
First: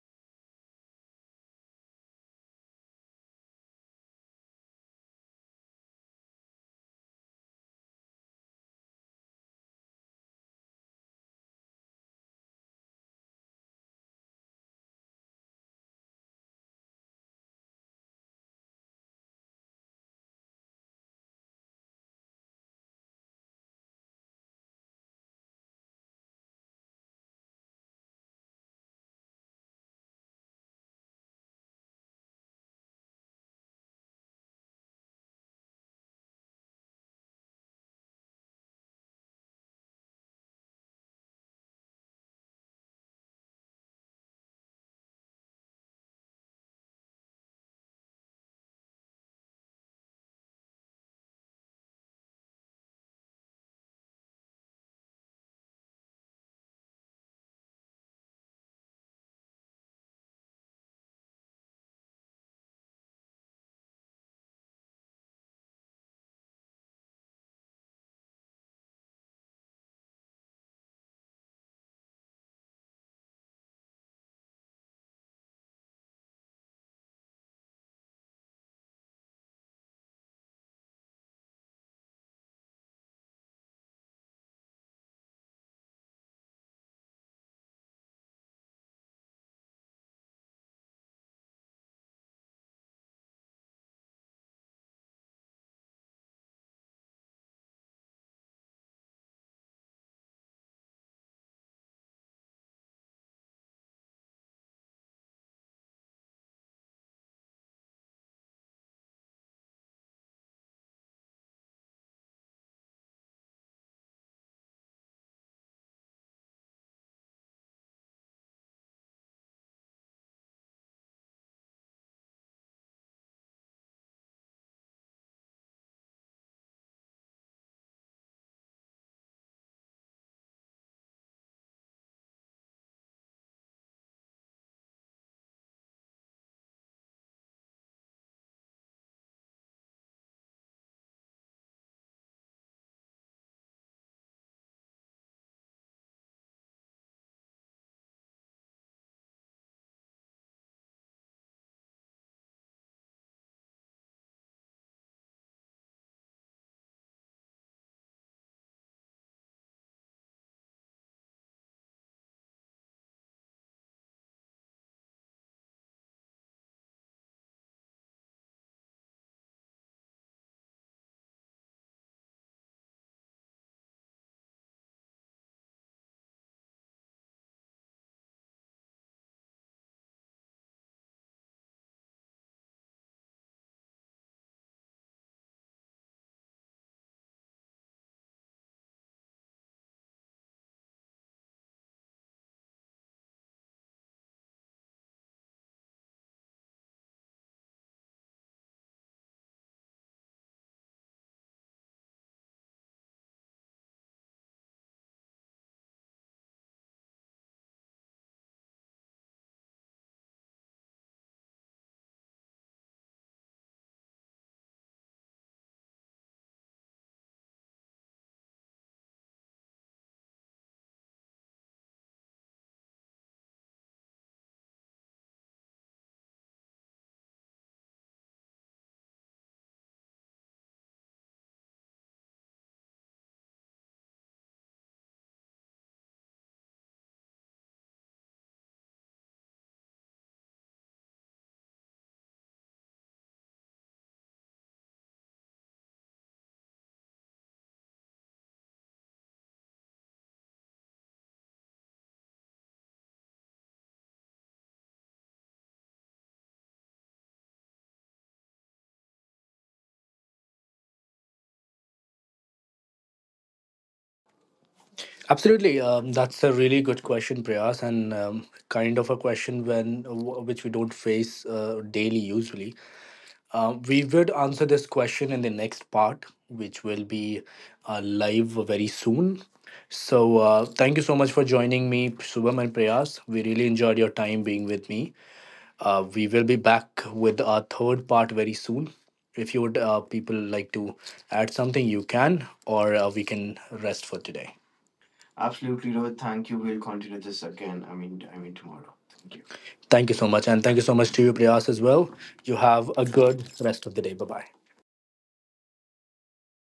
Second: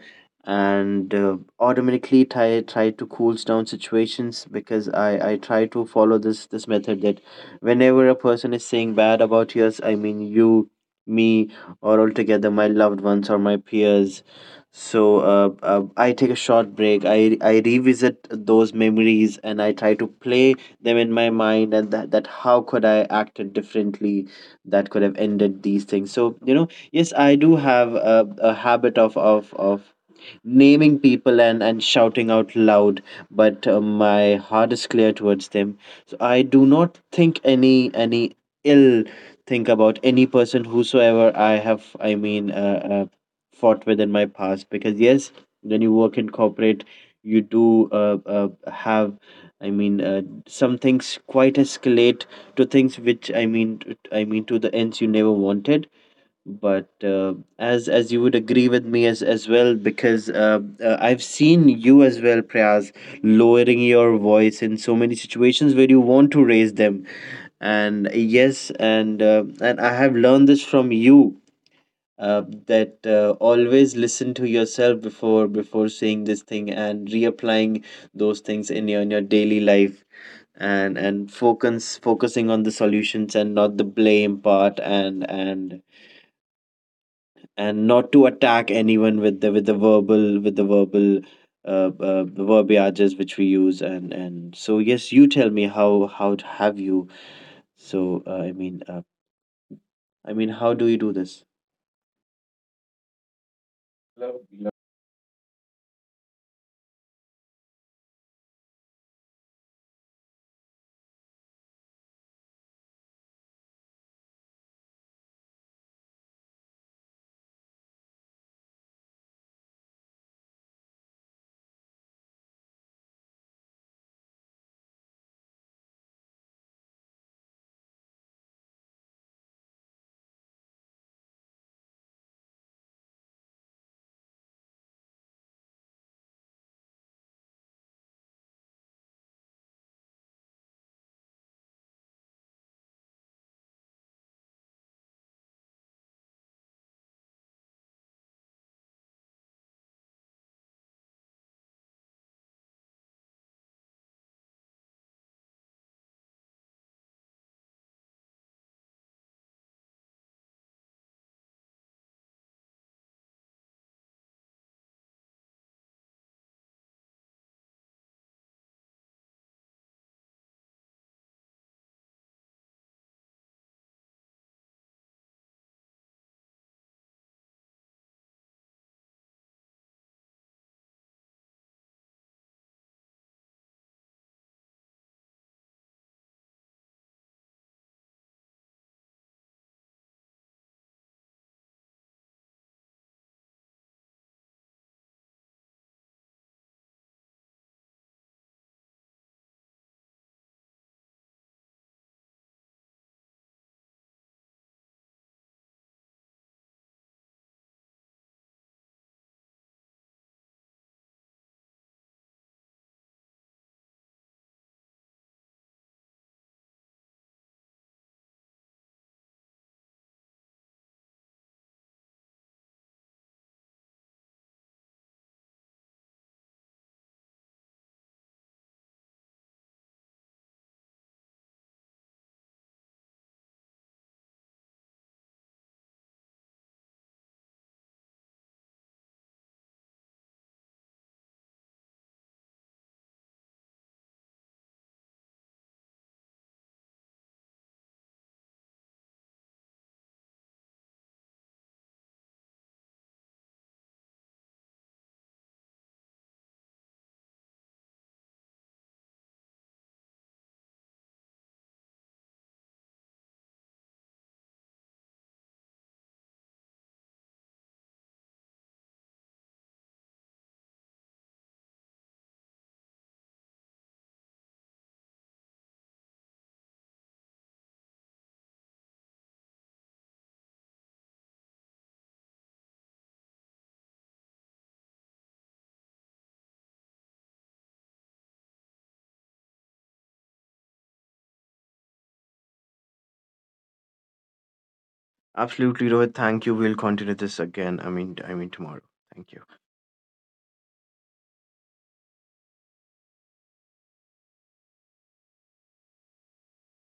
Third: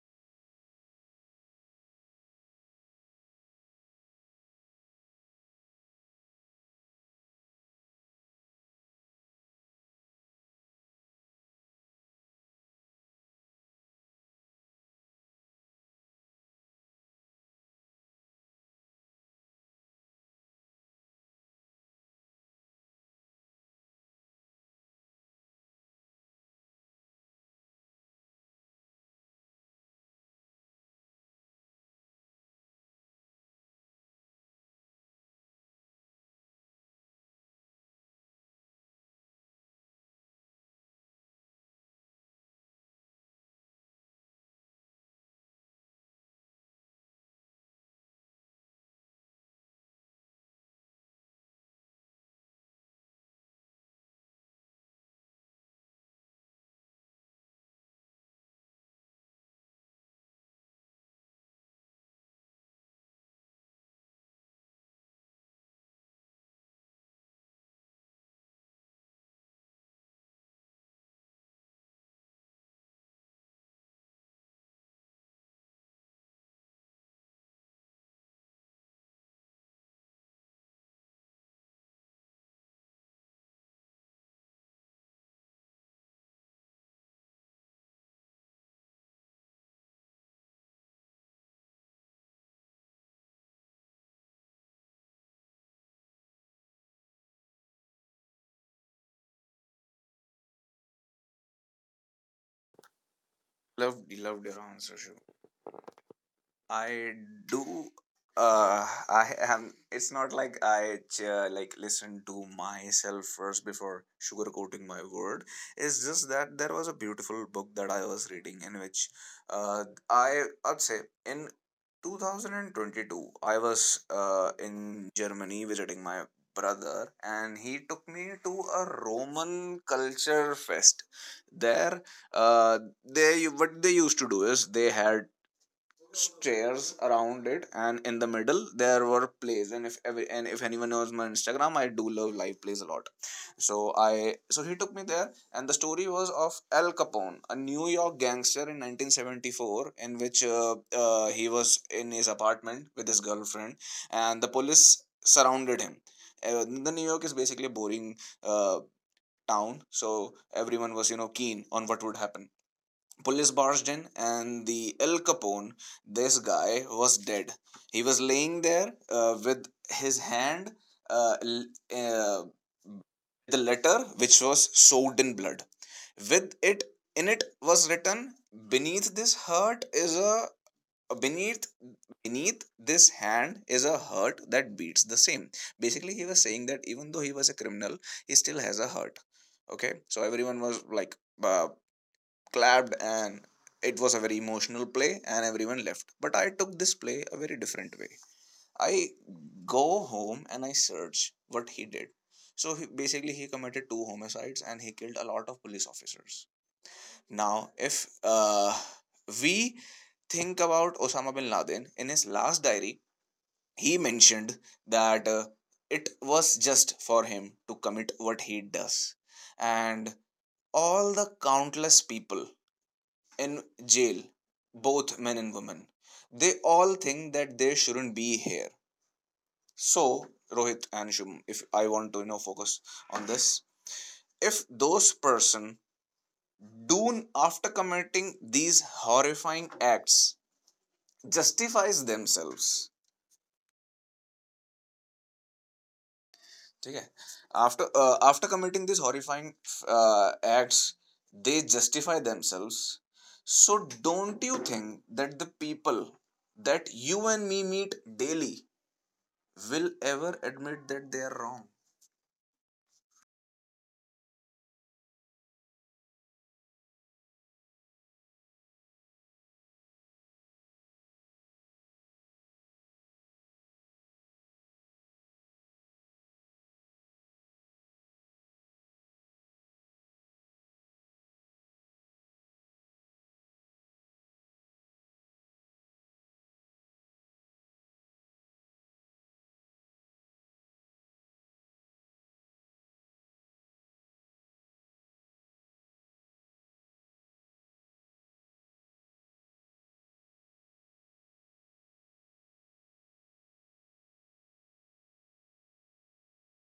Speaker 3: and automatically try to cools down situations because I try to follow this method that whenever a person is saying bad about us I mean you me or altogether my loved ones or my peers so I take a short break I revisit those memories and I try to play them in my mind and that how could I acted differently that could have ended these things so you know yes I do have a habit of naming people and shouting out loud, but my heart is clear towards them. So I do not think any ill think about any person whosoever I have. I mean, fought with in my past because yes, when you work in corporate, you do have. I mean, some things quite escalate to things which I mean, I mean to the ends you never wanted but as you would agree with me as well because I've seen you as well Prayas lowering your voice in so many situations where you want to raise them and yes and I have learned this from you uh, that always listen to yourself before saying this thing and reapplying those things in your daily life and focusing on the solutions and not the blame part and and not to attack anyone with the verbal verbiages which we use and so yes you tell me how have you so I mean how do you do this
Speaker 2: Loved your answer, Shubham. I do. I am. It's not like I like listen to myself first before sugarcoating my word. It's just that there was a beautiful book that I was reading in which, I I'd say in 2022 I was in Germany visiting my brother, and he took me to a Roman culture fest. There, uh, they, what they used to do is they had stairs around it, and in the middle there were plays. And if every— and if anyone knows my Instagram, I do love live plays a lot. So I— so he took me there, and the story was of Al Capone, a New York gangster, in 1974, in which, he was in his apartment with his girlfriend and the police surrounded him. The New York is basically a boring uh, town, so everyone was, you know, keen on what would happen. Police barged in, and the El Capone, this guy, was dead. He was laying there, with his hand, l- uh, the letter which was soaked in blood. With it, in it was written, "Beneath this hurt is a— beneath beneath this hand is a hurt that beats the same." Basically, he was saying that even though he was a criminal, he still has a hurt. Okay, so everyone was like, uh, clapped, and it was a very emotional play and everyone left. But I took this play a very different way. I go home and I search what he did. So he, basically, he committed 2 homicides and he killed a lot of police officers. Now if, we think about Osama bin Laden, in his last diary he mentioned that it was just for him to commit what he does. And all the countless people in jail, both men and women, they all think that they shouldn't be here. So, Rohit and Shubham, if I want to, you know, focus on this, if those person do after committing these horrifying acts justifies themselves, okay? After committing these horrifying acts, they justify themselves. So, don't you think that the people that you and me meet daily will ever admit that they are wrong?
Speaker 1: Absolutely. That's a really good question, Prayas, and kind of a question which we don't face daily usually. We would answer this question in the next part, which will be live very soon. So, thank you so much for joining me, Shubham and Prayas. We really enjoyed your time being with me. We will be back with our third part very soon. If you would, people like to add something, you can, or we can rest for today. Absolutely,
Speaker 3: absolutely
Speaker 1: Rohit.
Speaker 3: rohit
Speaker 1: Thank
Speaker 3: thank
Speaker 1: you.
Speaker 3: you we'll
Speaker 1: We'll
Speaker 3: continue
Speaker 1: continue
Speaker 3: this
Speaker 1: this
Speaker 3: again
Speaker 1: again,
Speaker 3: I
Speaker 1: I
Speaker 3: mean
Speaker 1: mean, I mean
Speaker 3: tomorrow
Speaker 1: tomorrow.
Speaker 3: thank you
Speaker 1: Thank you. Thank you so much. And thank you so much to you, Priyas, as well. You have a good rest of the day. Bye bye.